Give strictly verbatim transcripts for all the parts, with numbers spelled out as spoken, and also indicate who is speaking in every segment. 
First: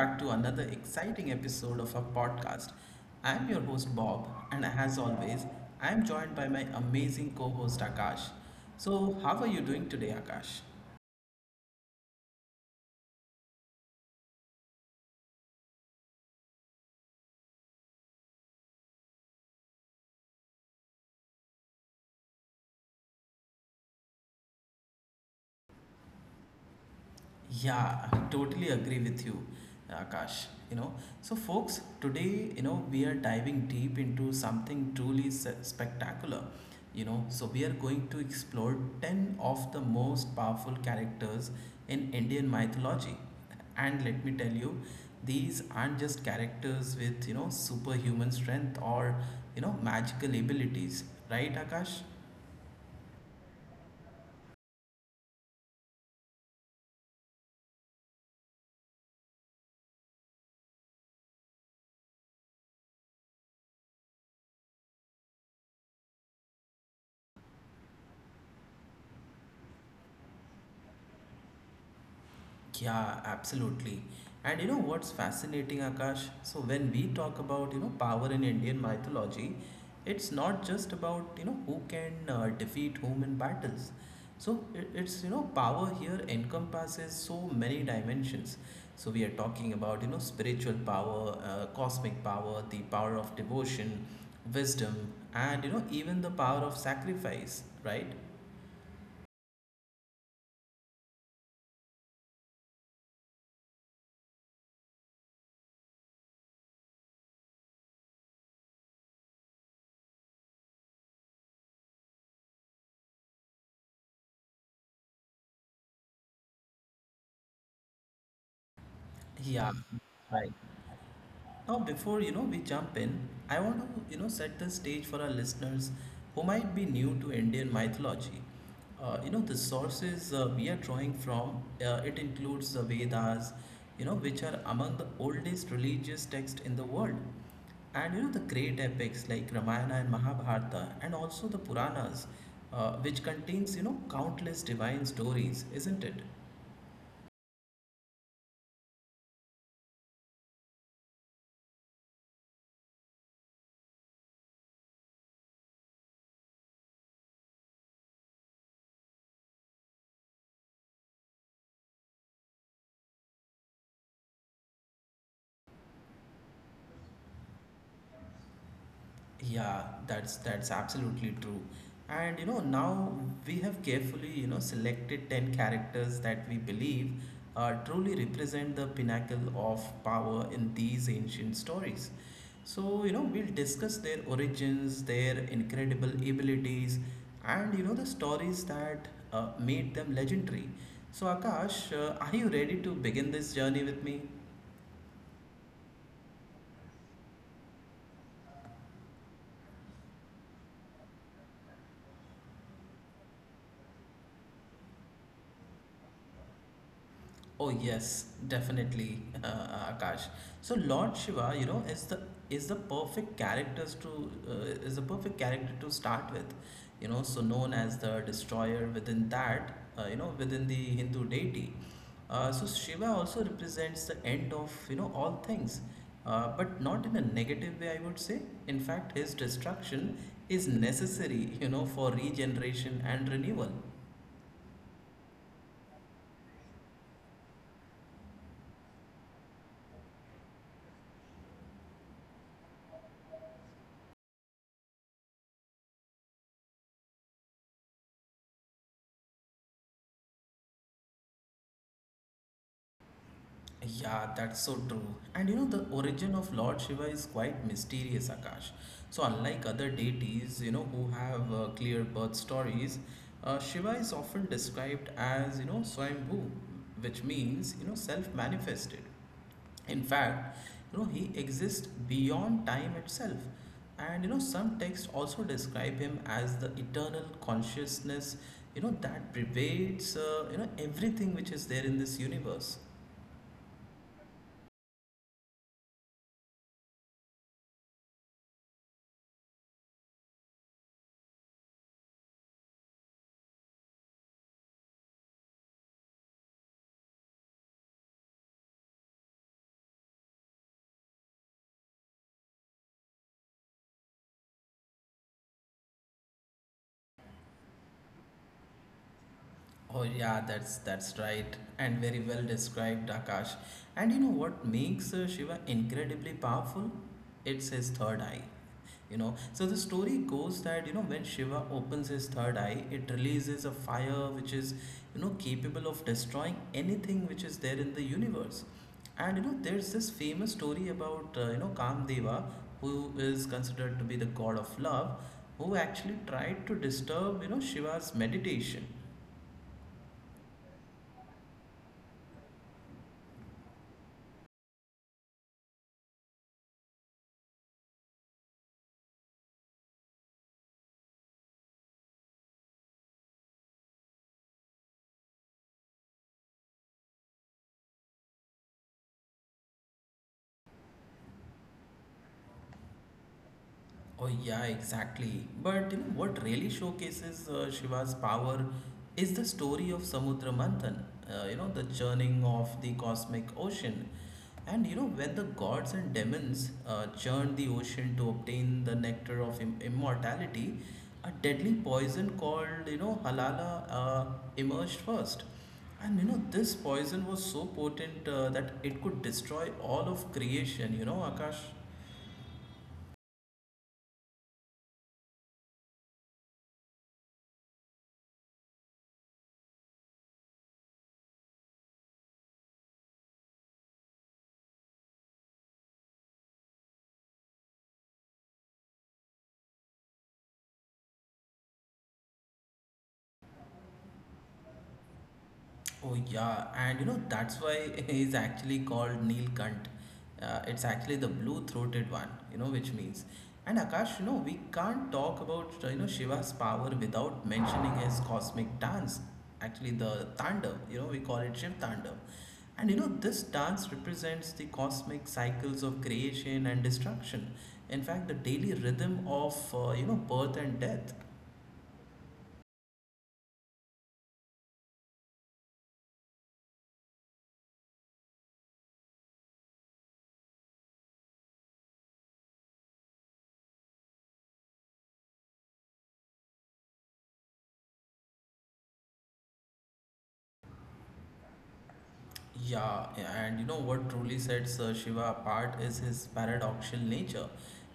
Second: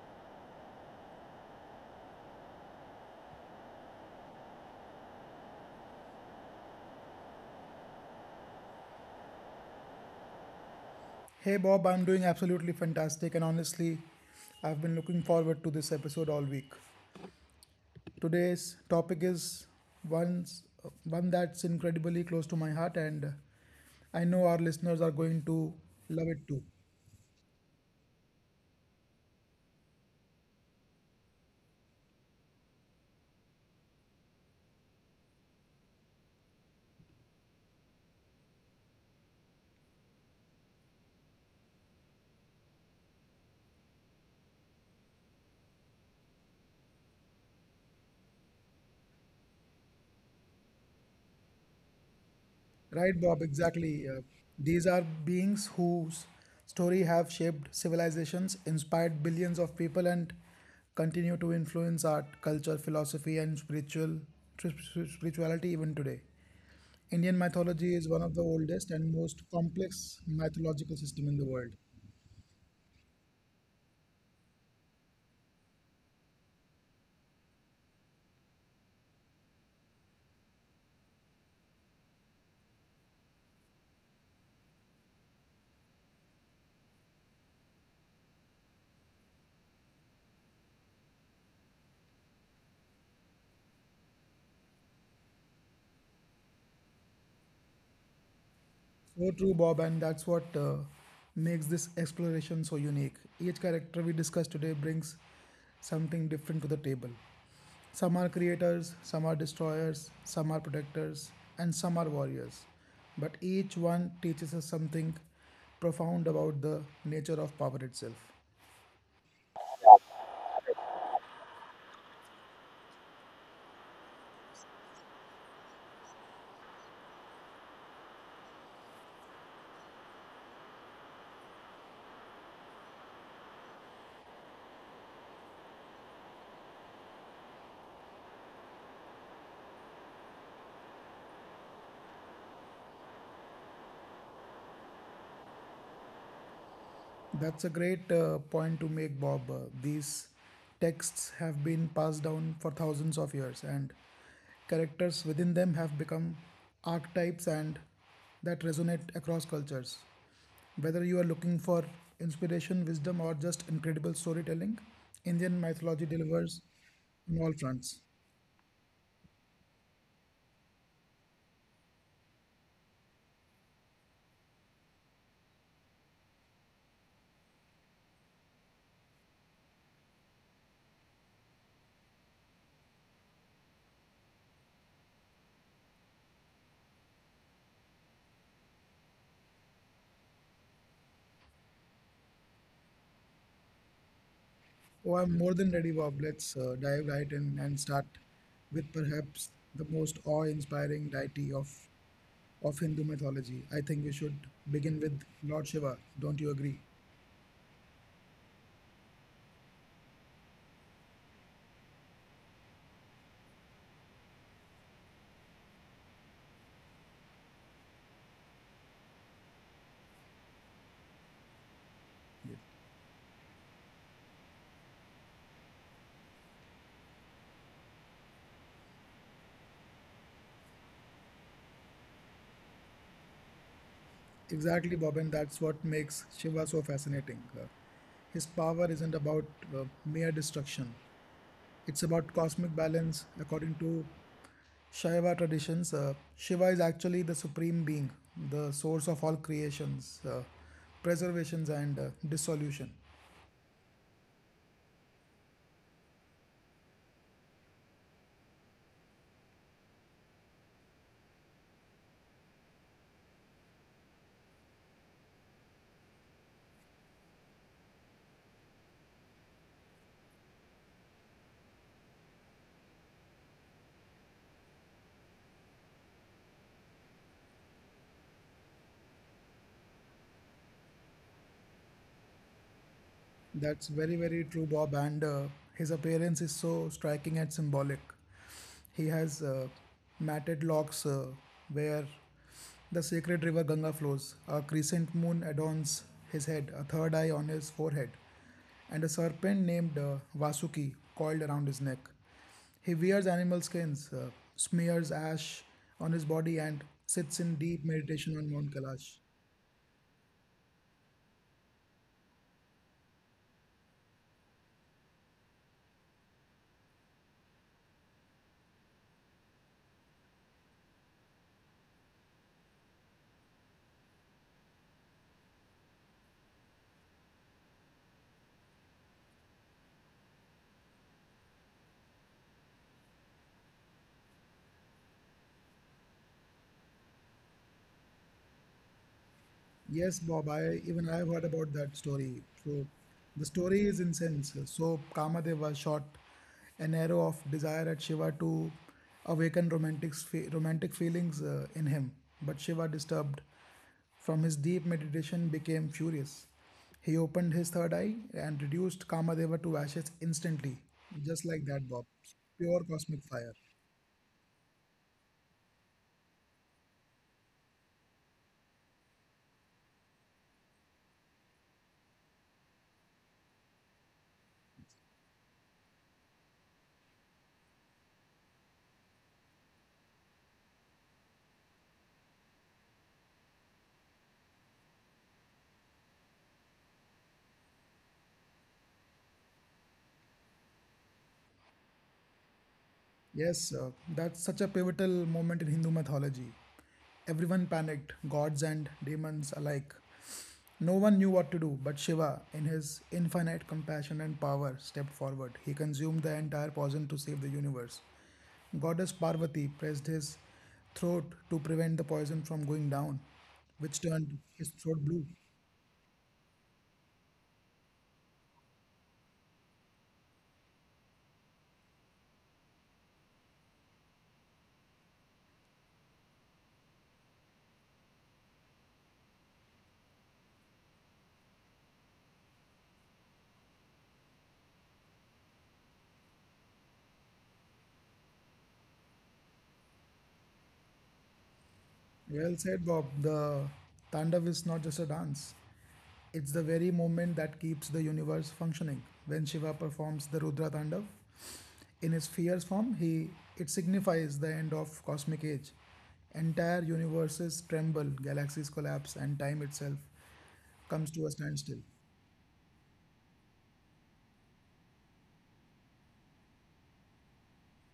Speaker 1: back to another exciting episode of our podcast. I'm your host Bob, and as always, I'm joined by my amazing co host Akash. So, how are you doing today, Akash?
Speaker 2: Hey Bob, I'm doing absolutely fantastic, and honestly, I've been looking forward to this episode all week. Today's topic is one one that's incredibly close to my heart, and I know our listeners are going to love it too.
Speaker 1: Yeah, I totally agree with you, Akash. You know, so folks, today, you know, we are diving deep into something truly s- spectacular. You know, so we are going to explore ten of the most powerful characters in Indian mythology. And let me tell you, these aren't just characters with, you know, superhuman strength or, you know, magical abilities, right, Akash?
Speaker 2: Right, Bob, exactly. Uh, these are beings whose story have shaped civilizations, inspired billions of people, and continue to influence art, culture, philosophy, and spiritual sp- spirituality even today. Indian mythology is one of the oldest and most complex mythological system in the world.
Speaker 1: Yeah, absolutely. And you know what's fascinating, Akash? So when we talk about you know power in Indian mythology, it's not just about you know who can uh, defeat whom in battles. So it, it's you know power here encompasses so many dimensions. So we are talking about you know spiritual power, uh, cosmic power, the power of devotion, wisdom, and you know even the power of sacrifice, right?
Speaker 2: So true, Bob, and that's what uh, makes this exploration so unique. Each character we discuss today brings something different to the table. Some are creators, some are destroyers, some are protectors, and some are warriors. But each one teaches us something profound about the nature of power itself.
Speaker 1: Yeah, right. Now, before you know we jump in, I want to you know set the stage for our listeners who might be new to Indian mythology. Uh, you know the sources uh, we are drawing from. Uh, it includes the Vedas, you know, which are among the oldest religious texts in the world, and you know the great epics like Ramayana and Mahabharata, and also the Puranas, uh, which contains you know countless divine stories, isn't it?
Speaker 2: That's a great uh, point to make, Bob. Uh, These texts have been passed down for thousands of years, and characters within them have become archetypes and that resonate across cultures. Whether you are looking for inspiration, wisdom, or just incredible storytelling, Indian mythology delivers on all fronts.
Speaker 1: Yeah, that's that's absolutely true. And you know, now we have carefully, you know, selected ten characters that we believe uh, truly represent the pinnacle of power in these ancient stories. So, you know, we'll discuss their origins, their incredible abilities, and you know, the stories that uh, made them legendary. So, Akash, uh, are you ready to begin this journey with me?
Speaker 2: Oh, I'm more than ready, Bob. Let's uh, dive right in and start with perhaps the most awe inspiring deity of of Hindu mythology. I think we should begin with Lord Shiva. Don't you agree?
Speaker 1: Oh yes, definitely, uh, Akash. So Lord Shiva, you know, is the is the perfect characters to uh, is the perfect character to start with, you know. So known as the destroyer within that, uh, you know, within the Hindu deity. Uh,
Speaker 2: Yes.
Speaker 1: so Shiva also represents the end of you know all things, uh, but not in a negative way. I would say. In fact, his destruction is necessary, you know, for regeneration and renewal.
Speaker 2: Exactly, Bobin. That's what makes Shiva so fascinating. Uh, his power isn't about uh, mere destruction, it's about cosmic balance. According to Shaiva traditions, uh, Shiva is actually the supreme being, the source of all creations, uh, preservations, and uh, dissolution.
Speaker 1: Yeah, that's so true. And you know, the origin of Lord Shiva is quite mysterious, Akash. So, unlike other deities, you know, who have uh, clear birth stories, uh, Shiva is often described as, you know, Swayambhu, which means, you know, self manifested. In fact, you know, he exists beyond time itself. And, you know, some texts also describe him as the eternal consciousness, you know, that pervades, uh, you know, everything which is there in this universe.
Speaker 2: That's very, very true, Bob. And uh, his appearance is so striking and symbolic. He has uh, matted locks uh, where the sacred river Ganga flows. A crescent moon adorns his head, a third eye on his forehead, and a serpent named uh, Vasuki coiled around his neck. He wears animal skins, uh, smears ash on his body, and sits in deep meditation on Mount Kailash.
Speaker 1: Oh yeah, that's that's right, and very well described, Akash. And you know what makes uh, Shiva incredibly powerful? It's his third eye. You know, so the story goes that you know when Shiva opens his third eye, it releases a fire which is you know capable of destroying anything which is there in the universe. And you know, there's this famous story about uh, you know Kamdeva, who is considered to be the god of love, who actually tried to disturb you know Shiva's meditation.
Speaker 2: Yes, Bob, I even I've heard about that story. So the story is incense. So Kamadeva shot an arrow of desire at Shiva to awaken romantic fe- romantic feelings uh, in him. But Shiva, disturbed from his deep meditation, became furious. He opened his third eye and reduced Kamadeva to ashes instantly, just like that, Bob. Pure cosmic fire.
Speaker 1: Oh yeah, exactly. But you know what really showcases uh, Shiva's power is the story of Samudra Manthan. Uh, you know the churning of the cosmic ocean, and you know when the gods and demons uh, churned the ocean to obtain the nectar of Im- immortality, a deadly poison called you know halala uh, emerged first. And you know this poison was so potent uh, that it could destroy all of creation. You know Akash.
Speaker 2: Yes, uh, that's such a pivotal moment in Hindu mythology. Everyone panicked, gods and demons alike. No one knew what to do, but Shiva, in his infinite compassion and power, stepped forward. He consumed the entire poison to save the universe. Goddess Parvati pressed his throat to prevent the poison from going down, which turned his throat blue.
Speaker 1: Oh yeah, and you know that's why he's actually called Neelkant. Uh, it's actually the blue-throated one, you know, which means. And Akash, you know, we can't talk about uh, you know Shiva's power without mentioning his cosmic dance. Actually, the Tandav, you know, we call it Shiv Tandav. And you know, this dance represents the cosmic cycles of creation and destruction. In fact, the daily rhythm of uh, you know birth and death.
Speaker 2: Well said, Bob. The Tandav is not just a dance, it's the very moment that keeps the universe functioning. When Shiva performs the Rudra Tandav in his fierce form, he it signifies the end of cosmic age. Entire universes tremble, galaxies collapse, and time itself comes to a standstill.
Speaker 1: Yeah, and you know what truly sets uh, Shiva apart is his paradoxical nature.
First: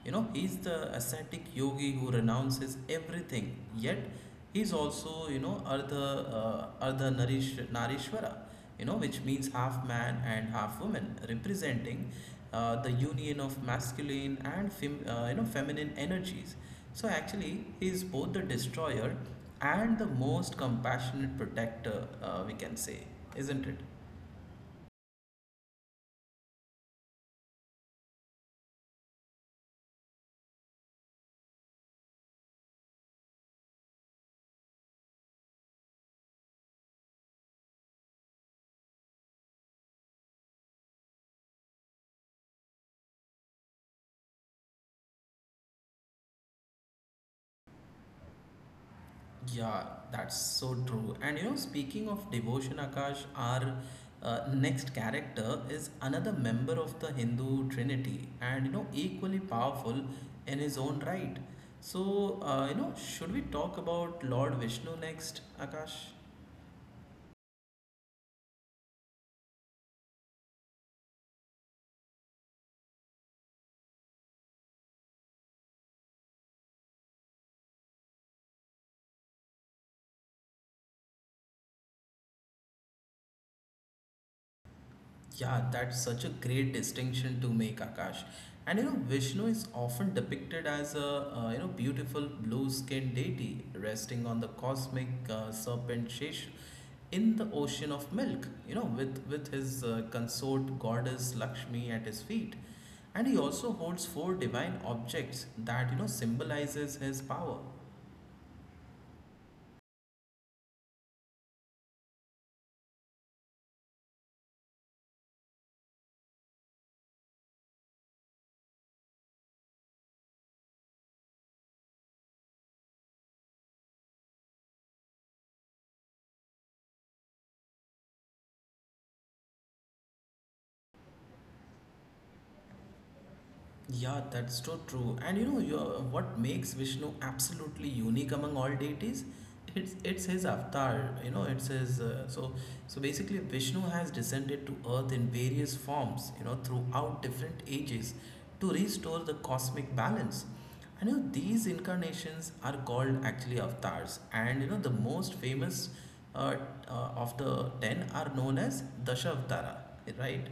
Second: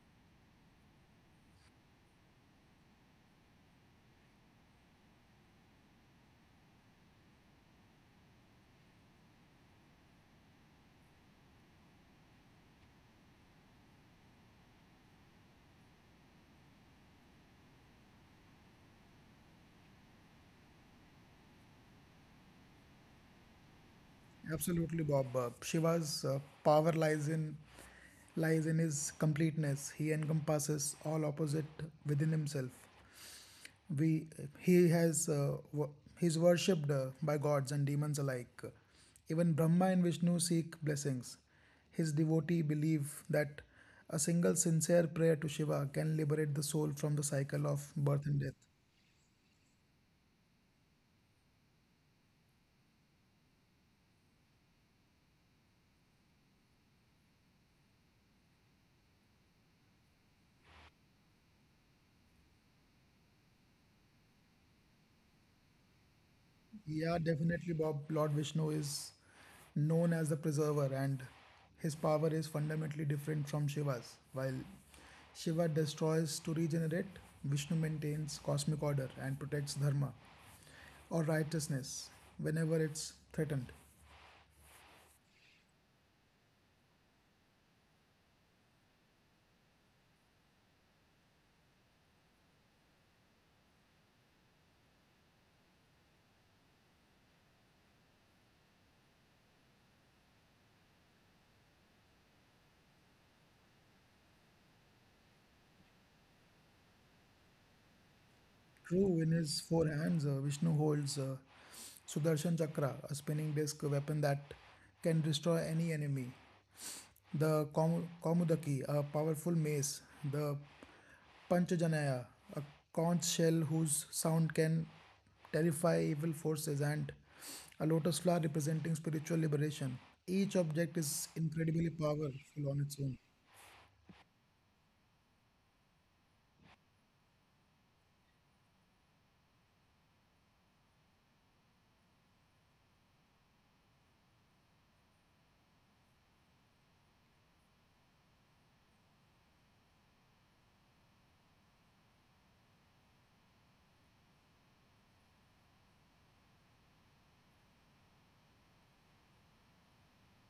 Speaker 1: You know, he's the ascetic yogi who renounces everything, yet he's also, you know, Ardha, uh, Ardha Narish, Narishvara, you know, which means half man and half woman, representing uh, the union of masculine and fem- uh, you know feminine energies. So actually, he is both the destroyer and the most compassionate protector, uh, we can say, isn't it?
Speaker 2: Absolutely, Bob. Uh, Shiva's uh, power lies in lies in his completeness. He encompasses all opposite within himself. We He has uh, he's worshipped uh, by gods and demons alike. Even Brahma and Vishnu seek blessings. His devotee believe that a single sincere prayer to Shiva can liberate the soul from the cycle of birth and death.
Speaker 1: Yeah, that's so true. And you know, speaking of devotion, Akash, our uh, next character is another member of the Hindu Trinity and you know, equally powerful in his own right. So, uh, you know, should we talk about Lord Vishnu next, Akash?
Speaker 2: Yeah, definitely. Bob, Lord Vishnu is known as the preserver, and his power is fundamentally different from Shiva's. While Shiva destroys to regenerate, Vishnu maintains cosmic order and protects dharma or righteousness whenever it's threatened.
Speaker 1: Yeah, that's such a great distinction to make, Akash. And you know, Vishnu is often depicted as a uh, you know beautiful blue-skinned deity resting on the cosmic uh, serpent Shesha in the ocean of milk. You know, with with his uh, consort goddess Lakshmi at his feet, and he also holds four divine objects that you know symbolizes his power.
Speaker 2: True, in his four hands, uh, Vishnu holds uh, Sudarshan Chakra, a spinning disc weapon that can destroy any enemy. The Kom- Komudaki, a powerful mace, the Panchajanaya, a conch shell whose sound can terrify evil forces, and a lotus flower representing spiritual liberation. Each object is incredibly powerful on its own.
Speaker 1: Yeah, that's so true. And you know, your what makes Vishnu absolutely unique among all deities? It's it's his avatar. You know, it's his. Uh, so so basically, Vishnu has descended to Earth in various forms. You know, throughout different ages, to restore the cosmic balance. I know these incarnations are called actually avatars, and you know the most famous uh, uh, of the ten are known as Dashavatara, right?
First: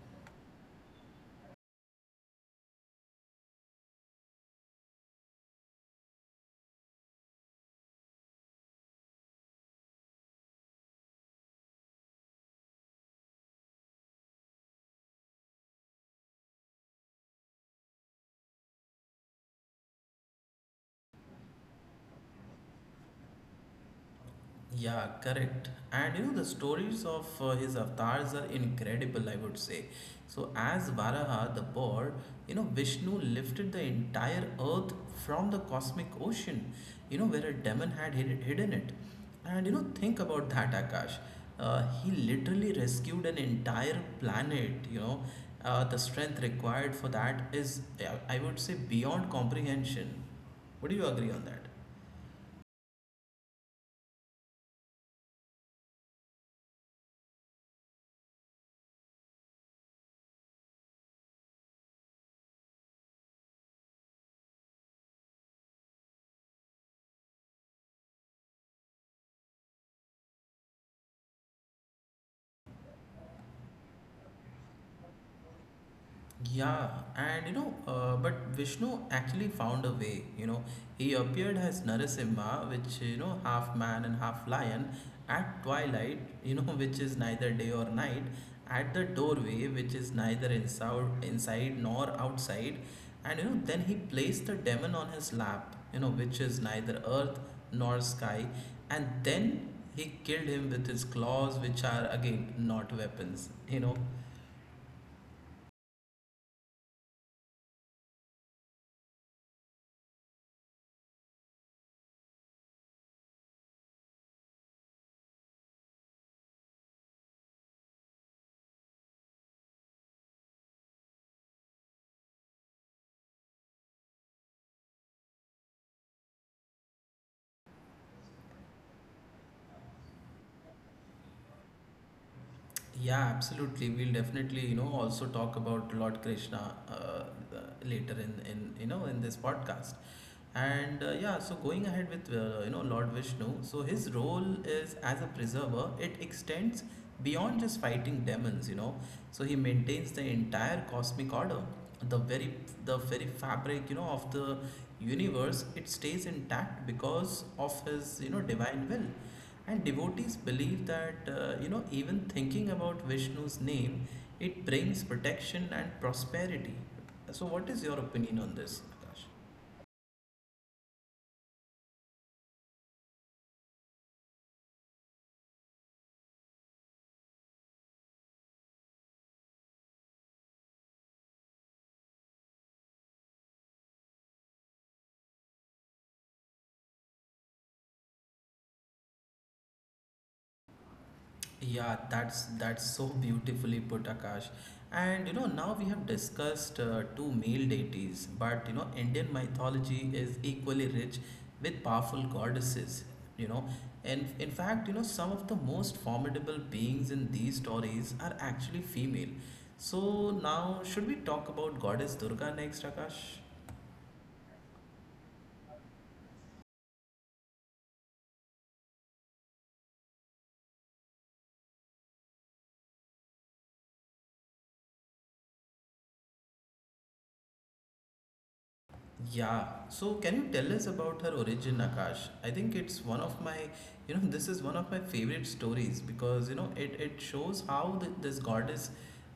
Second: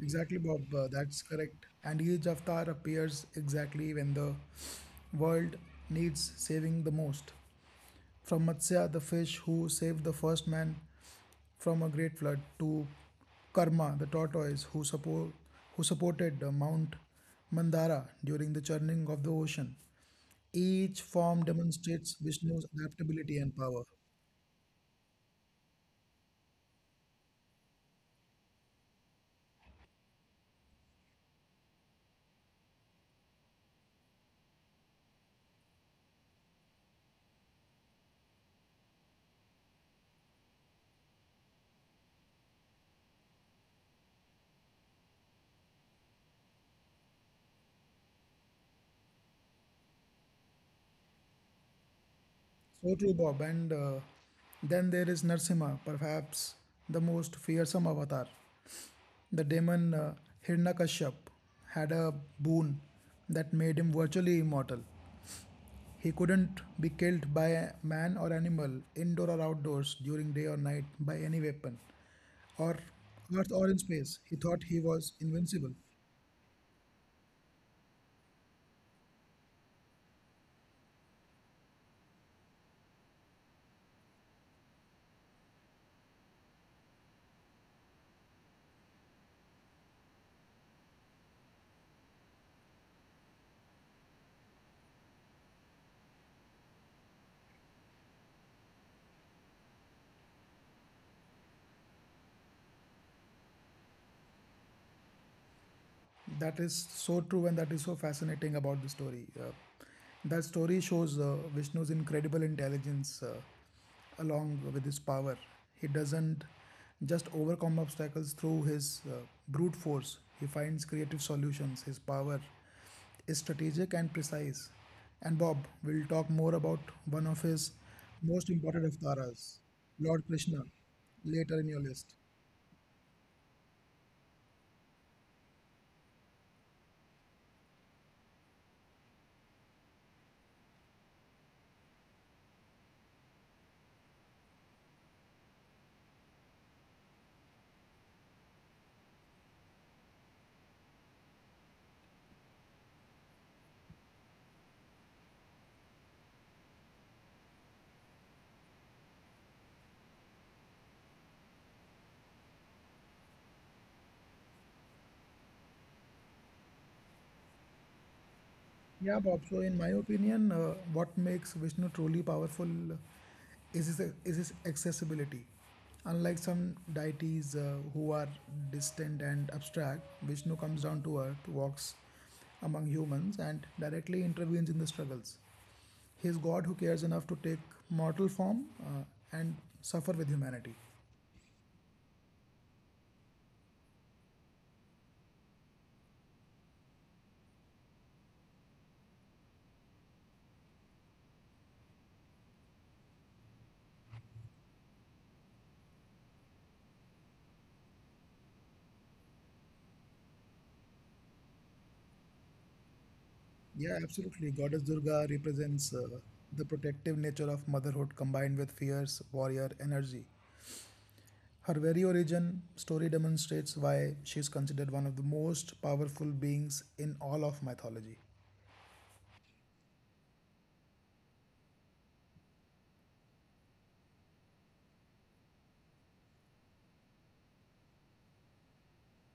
Speaker 2: Exactly, Bob, uh, that's correct. And each avatar appears exactly when the world needs saving the most. From Matsya, the fish who saved the first man from a great flood, to Karma, the tortoise who, support, who supported uh, Mount Mandara during the churning of the ocean. Each form demonstrates Vishnu's adaptability and power.
Speaker 1: Yeah, correct. And you know, the stories of uh, his avatars are incredible, I would say. So, as Varaha, the boar, you know, Vishnu lifted the entire earth from the cosmic ocean, you know, where a demon had hid- hidden it. And you know, think about that, Akash. Uh, he literally rescued an entire planet, you know. Uh, the strength required for that is, uh, I would say, beyond comprehension. Would you agree on that?
Speaker 2: So true, Bob. And uh, then there is Narsimha, perhaps the most fearsome avatar. The demon uh, Hiranyakashyap had a boon that made him virtually immortal. He couldn't be killed by a man or animal, indoor or outdoors, during day or night, by any weapon, or earth or in space. He thought he was invincible.
Speaker 1: Yeah, and you know, uh, but Vishnu actually found a way. You know, he appeared as Narasimha, which you know, half man and half lion, at twilight. You know, which is neither day or night, at the doorway, which is neither inside, inside nor outside, and you know, then he placed the demon on his lap. You know, which is neither earth nor sky, and then he killed him with his claws, which are again not weapons. You know.
Speaker 2: That is so true, and that is so fascinating about the story. Uh, that story shows uh, Vishnu's incredible intelligence uh, along with his power. He doesn't just overcome obstacles through his uh, brute force, he finds creative solutions. His power is strategic and precise. And Bob, we'll talk more about one of his most important avatars, Lord Krishna, later in your list.
Speaker 1: Yeah, absolutely. We'll definitely, you know, also talk about Lord Krishna uh, uh, later in, in you know in this podcast. And uh, yeah, so going ahead with uh, you know Lord Vishnu, so his role is as a preserver. It extends beyond just fighting demons, you know. So he maintains the entire cosmic order, the very the very fabric, you know, of the universe. It stays intact because of his you know divine will and devotees believe that, uh, you know, even thinking about Vishnu's name, it brings protection and prosperity. So, what is your opinion on this,
Speaker 2: Yeah,
Speaker 1: Akash?
Speaker 2: Bob. So, in my opinion, uh, what makes Vishnu truly powerful is his, is his accessibility. Unlike some deities uh, who are distant and abstract, Vishnu comes down to earth, walks among humans, and directly intervenes in the struggles. He is God who cares enough to take mortal form uh, and suffer with humanity.
Speaker 1: Yeah, that's that's so beautifully put, Akash. And you know, now we have discussed uh, two male deities, but you know, Indian mythology is equally rich with powerful goddesses. You know, and in fact, you know, some of the most formidable beings in these stories are actually female. So now, should we talk about goddess Durga next, Akash?
Speaker 2: Yeah, absolutely. Goddess Durga represents uh, the protective nature of motherhood combined with fierce warrior energy. Her very origin story demonstrates why she is considered one of the most powerful beings in all of mythology.
Speaker 1: Yeah. So can you tell us about her origin, Akash? I think it's one of my, you know, this is one of my favorite stories because, you know, it, it shows how th this goddess,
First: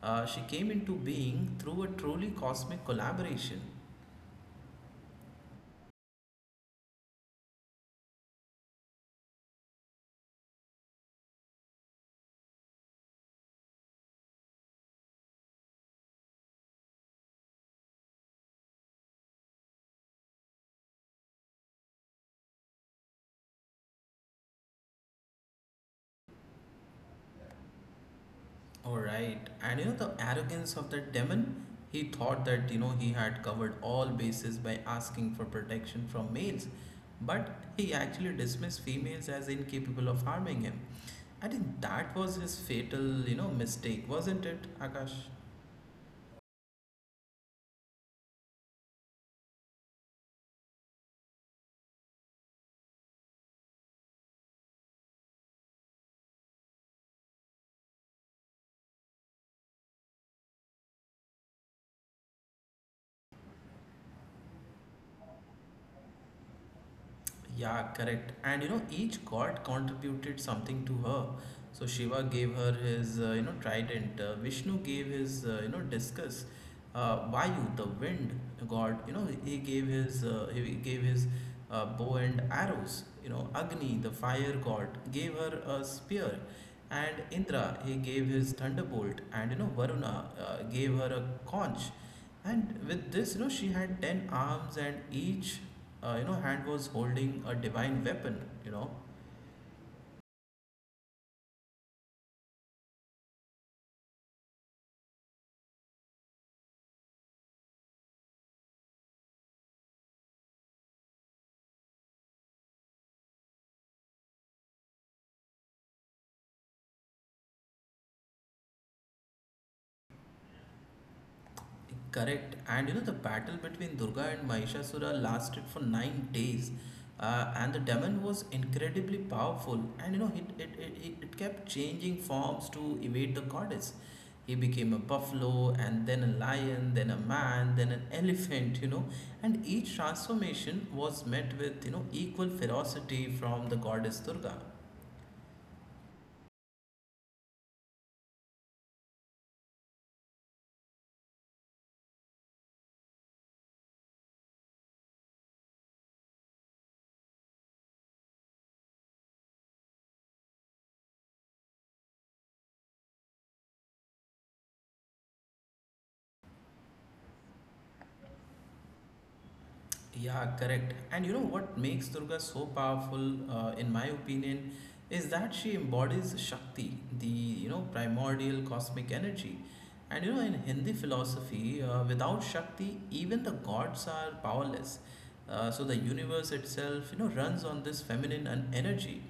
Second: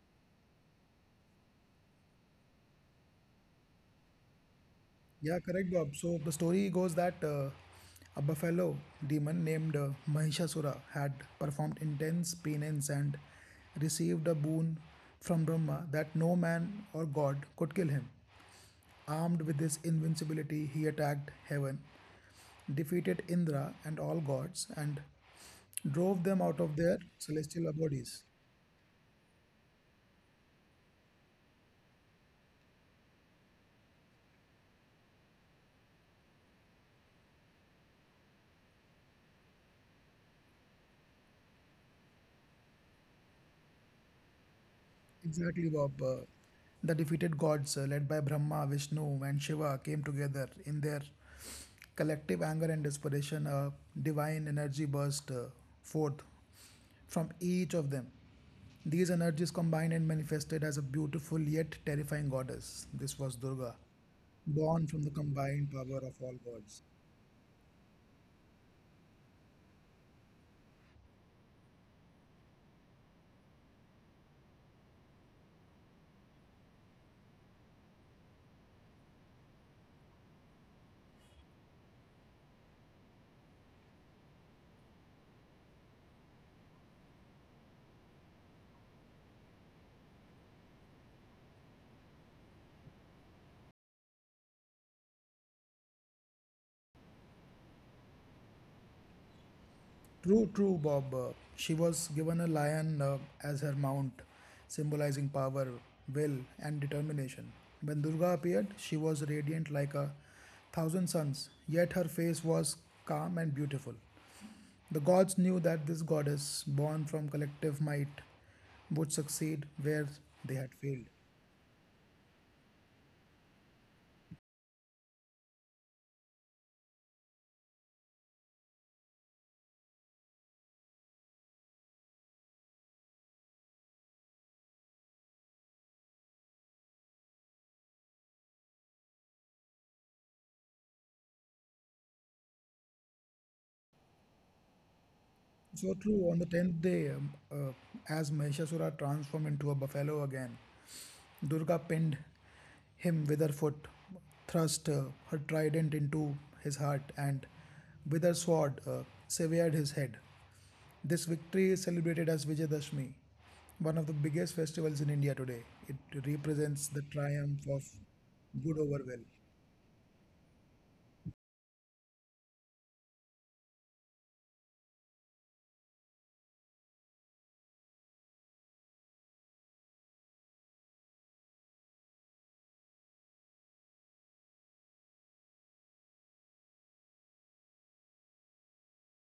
Speaker 1: uh, she came into being through a truly cosmic collaboration.
Speaker 2: Yeah, correct, Bob. So the story goes that uh, a buffalo demon named uh, Mahishasura had performed intense penance and received a boon from Brahma that no man or god could kill him. Armed with this invincibility, he attacked heaven, defeated Indra and all gods, and drove them out of their celestial bodies.
Speaker 1: All right. And you know the arrogance of that demon? He thought that, you know, he had covered all bases by asking for protection from males, but he actually dismissed females as incapable of harming him. I think that was his fatal, you know, mistake, wasn't it, Akash?
Speaker 2: Exactly, Bob. Uh, the defeated gods, uh, led by Brahma, Vishnu, and Shiva, came together in their collective anger and desperation. A divine energy burst uh, forth from each of them. These energies combined and manifested as a beautiful yet terrifying goddess. This was Durga, born from the combined power of all gods.
Speaker 1: Yeah, correct. And you know, each god contributed something to her. So Shiva gave her his, uh, you know, trident. Uh, Vishnu gave his, uh, you know, discus. Uh, Vayu, the wind god, you know, he gave his, uh, he gave his uh, bow and arrows. You know, Agni, the fire god, gave her a spear. And Indra, he gave his thunderbolt. And you know, Varuna uh, gave her a conch. And with this, you know, she had ten arms, and each, uh, you know, hand was holding a divine weapon. You know,
Speaker 2: True, true, Bob. Uh, She was given a lion uh, as her mount, symbolizing power, will, and determination. When Durga appeared, she was radiant like a thousand suns, yet her face was calm and beautiful. The gods knew that this goddess, born from collective might, would succeed where they had failed.
Speaker 1: correct. And you know, the battle between Durga and Mahishasura lasted for nine days, uh, and the demon was incredibly powerful. And you know, it it, it it it kept changing forms to evade the goddess. He became a buffalo, and then a lion, then a man, then an elephant. You know, and each transformation was met with you know equal ferocity from the goddess Durga.
Speaker 2: So true. On the tenth day, um, uh, as Mahishasura transformed into a buffalo again, Durga pinned him with her foot, thrust uh, her trident into his heart, and with her sword uh, severed his head. This victory is celebrated as Vijayadashmi, one of the biggest festivals in India today. It represents the triumph of good over well.
Speaker 1: Yeah, correct. And you know what makes Durga so powerful, uh, in my opinion, is that she embodies Shakti, the you know primordial cosmic energy. And you know, in Hindi philosophy, uh, without Shakti, even the gods are powerless. Uh, so the universe itself, you know, runs on this feminine en- energy,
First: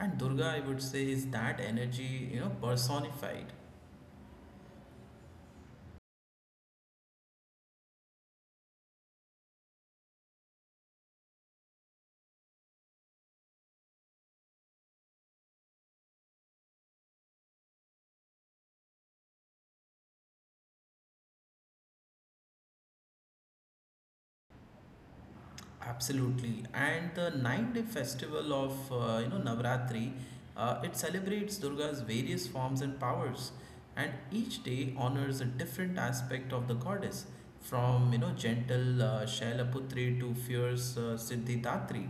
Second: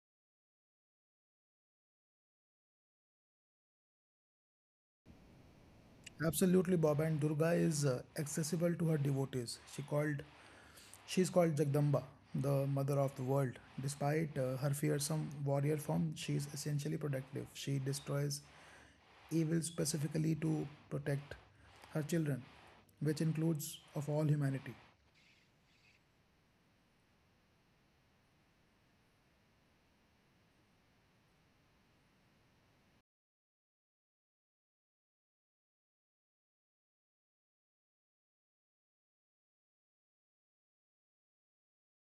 Speaker 1: and Durga, I would say, is that energy, you know, personified.
Speaker 2: Absolutely, Bob. And Durga is uh, accessible to her devotees. She called, she's called Jagdamba, the mother of the world. Despite uh, her fearsome warrior form, she is essentially protective. She destroys evil specifically to protect her children, which includes of all humanity.
Speaker 1: Absolutely. And the nine day festival of uh, you know Navratri, uh, it celebrates Durga's various forms and powers, and each day honors a different aspect of the goddess, from you know gentle uh, Shailaputri to fierce uh, Siddhidatri.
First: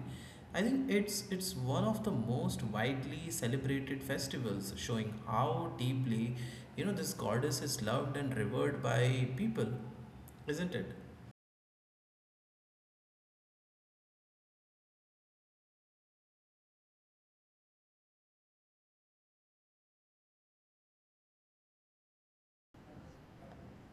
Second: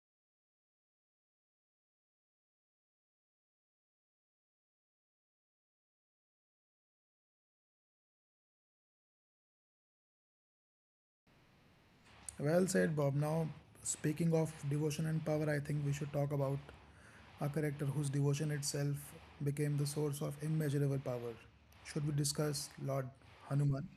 Speaker 1: I think it's it's one of the most widely celebrated festivals, showing how deeply you know this goddess is loved and revered by people, isn't it?
Speaker 2: Well said, Bob. Now, speaking of devotion and power, I think we should talk about a character whose devotion itself became the source of immeasurable power. Should we discuss Lord Hanuman?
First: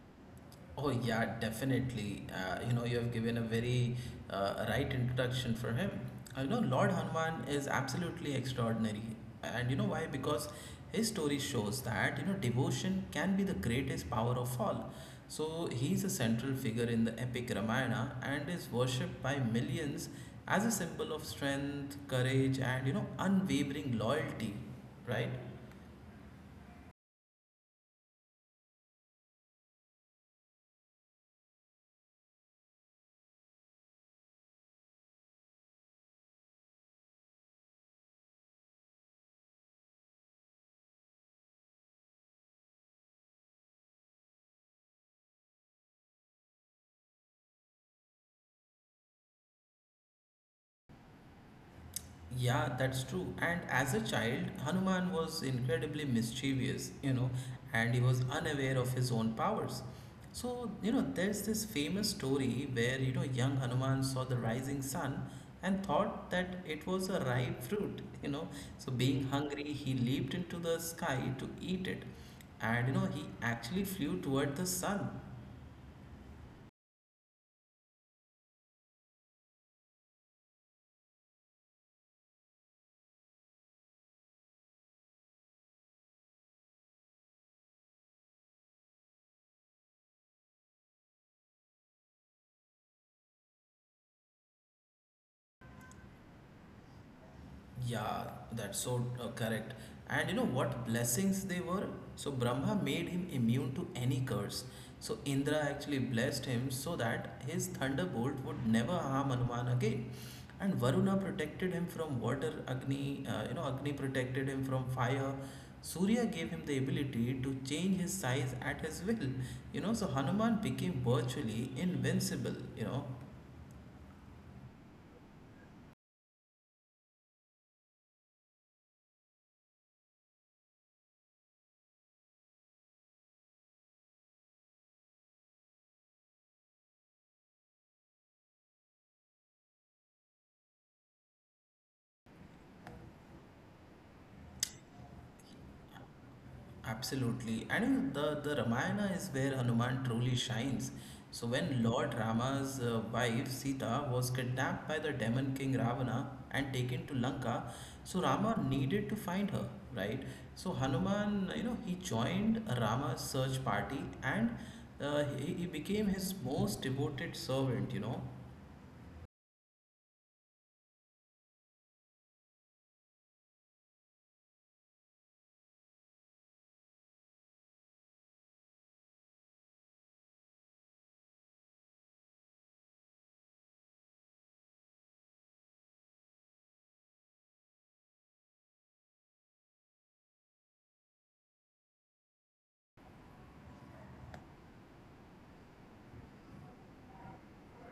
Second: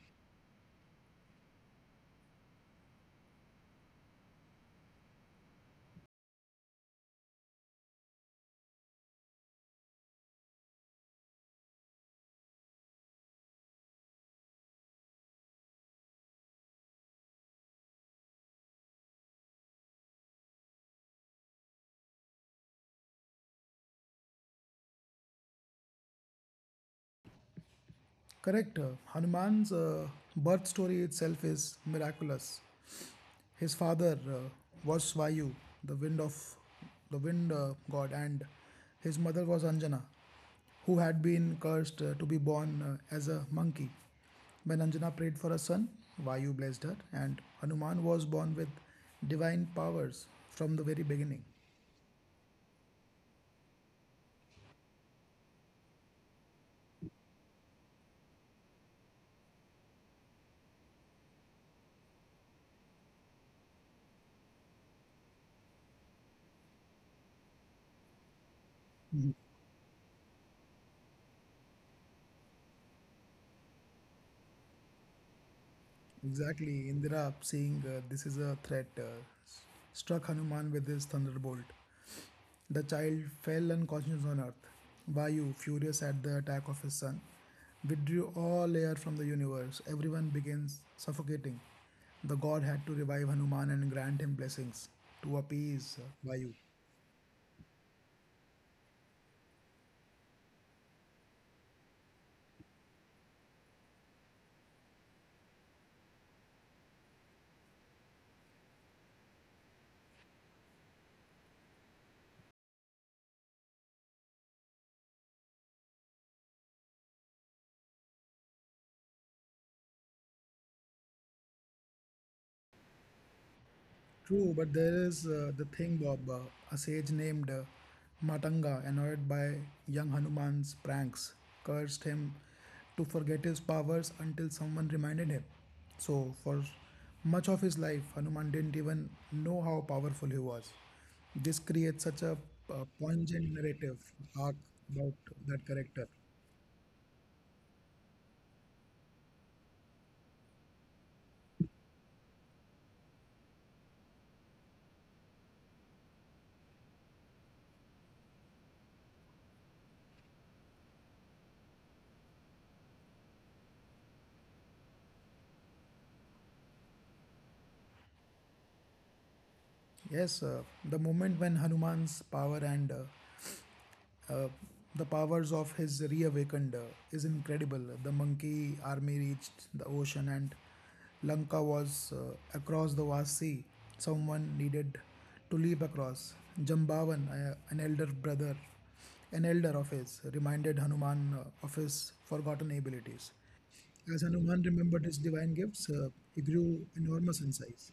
Speaker 1: Oh yeah, definitely. Uh, you know, you have given a very uh, right introduction for him. Uh, you know, Lord Hanuman is absolutely extraordinary, and you know why? Because his story shows that you know devotion can be the greatest power of all. So he's a central figure in the epic Ramayana and is worshipped by millions as a symbol of strength, courage, and you know unwavering loyalty, right?
Speaker 2: Correct. uh, Hanuman's uh, birth story itself is miraculous. His father uh, was Svayu, the wind of the wind uh, god, and his mother was Anjana, who had been cursed uh, to be born uh, as a monkey. When Anjana prayed for a son, Vayu blessed her, and Hanuman was born with divine powers from the very beginning.
Speaker 1: Yeah, that's true. And as a child, Hanuman was incredibly mischievous, you know, and he was unaware of his own powers. So, you know, there's this famous story where, you know, young Hanuman saw the rising sun and thought that it was a ripe fruit, you know. So, being hungry, he leaped into the sky to eat it. And, you know, he actually flew toward the sun.
Speaker 2: Exactly, Indira, seeing uh, this is a threat, uh, struck Hanuman with his thunderbolt. The child fell unconscious on earth. Vayu, furious at the attack of his son, withdrew all air from the universe. Everyone began suffocating. The god had to revive Hanuman and grant him blessings to appease Vayu.
Speaker 1: Yeah, that's so uh, correct. And you know what blessings they were? So Brahma made him immune to any curse. So Indra actually blessed him so that his thunderbolt would never harm Hanuman again. And Varuna protected him from water, Agni, uh, you know, Agni protected him from fire. Surya gave him the ability to change his size at his will. You know, so Hanuman became virtually invincible, you know.
Speaker 2: True, but there is uh, the thing, Bob. Uh, a sage named uh, Matanga, annoyed by young Hanuman's pranks, cursed him to forget his powers until someone reminded him. So, for much of his life, Hanuman didn't even know how powerful he was. This creates such a uh, pungent narrative arc about that character.
Speaker 1: Absolutely. And the, the Ramayana is where Hanuman truly shines. So when Lord Rama's uh, wife Sita was kidnapped by the demon king Ravana and taken to Lanka, so Rama needed to find her, right? So Hanuman, you know, he joined Rama's search party and uh, he, he became his most devoted servant, you know.
Speaker 2: Yes, uh, the moment when Hanuman's power and uh, uh, the powers of his reawakened uh, is incredible. The monkey army reached the ocean, and Lanka was uh, across the vast sea. Someone needed to leap across. Jambavan, uh, an elder brother, an elder of his, reminded Hanuman uh, of his forgotten abilities. As Hanuman remembered his divine gifts, uh, he grew enormous in size.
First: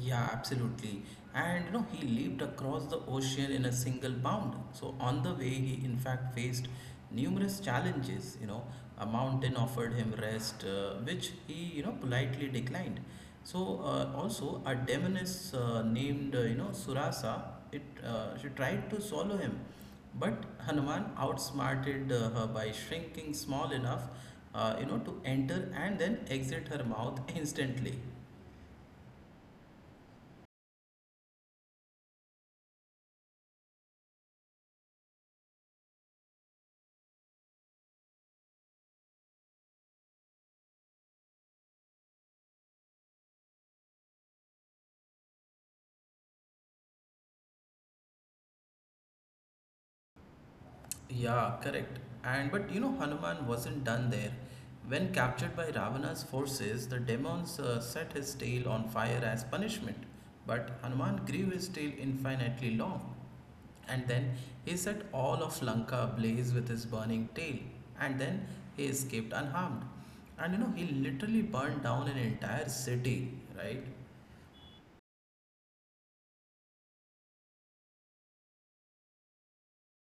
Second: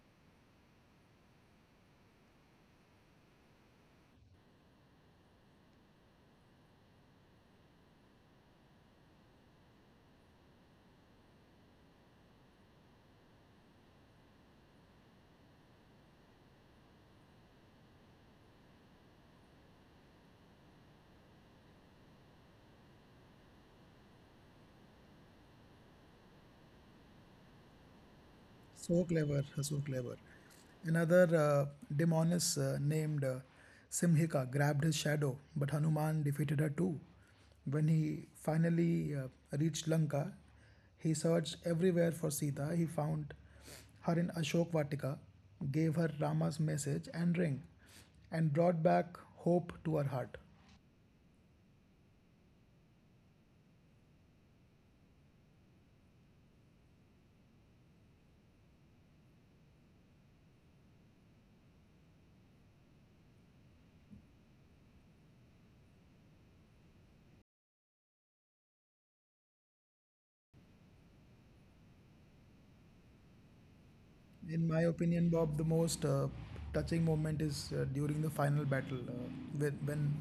Speaker 1: Yeah, absolutely. And you know, he leaped across the ocean in a single bound. So on the way, he in fact faced numerous challenges. You know, a mountain offered him rest, uh, which he you know politely declined. So uh, also a demoness uh, named uh, you know Surasa, it uh, she tried to swallow him, but Hanuman outsmarted uh, her by shrinking small enough, uh, you know, to enter and then exit her mouth instantly.
Speaker 2: So clever, so clever. Another uh, demoness uh, named uh, Simhika grabbed his shadow, but Hanuman defeated her too. When he finally uh, reached Lanka, he searched everywhere for Sita. He found her in Ashok Vatika, gave her Rama's message and ring, and brought back hope to her heart.
Speaker 1: Yeah, correct. And but you know, Hanuman wasn't done there. When captured by Ravana's forces, the demons uh, set his tail on fire as punishment. But Hanuman grew his tail infinitely long. And then he set all of Lanka ablaze with his burning tail. And then he escaped unharmed. And you know, he literally burned down an entire city, right?
Speaker 2: In my opinion, Bob, the most uh, touching moment is uh, during the final battle uh, when, when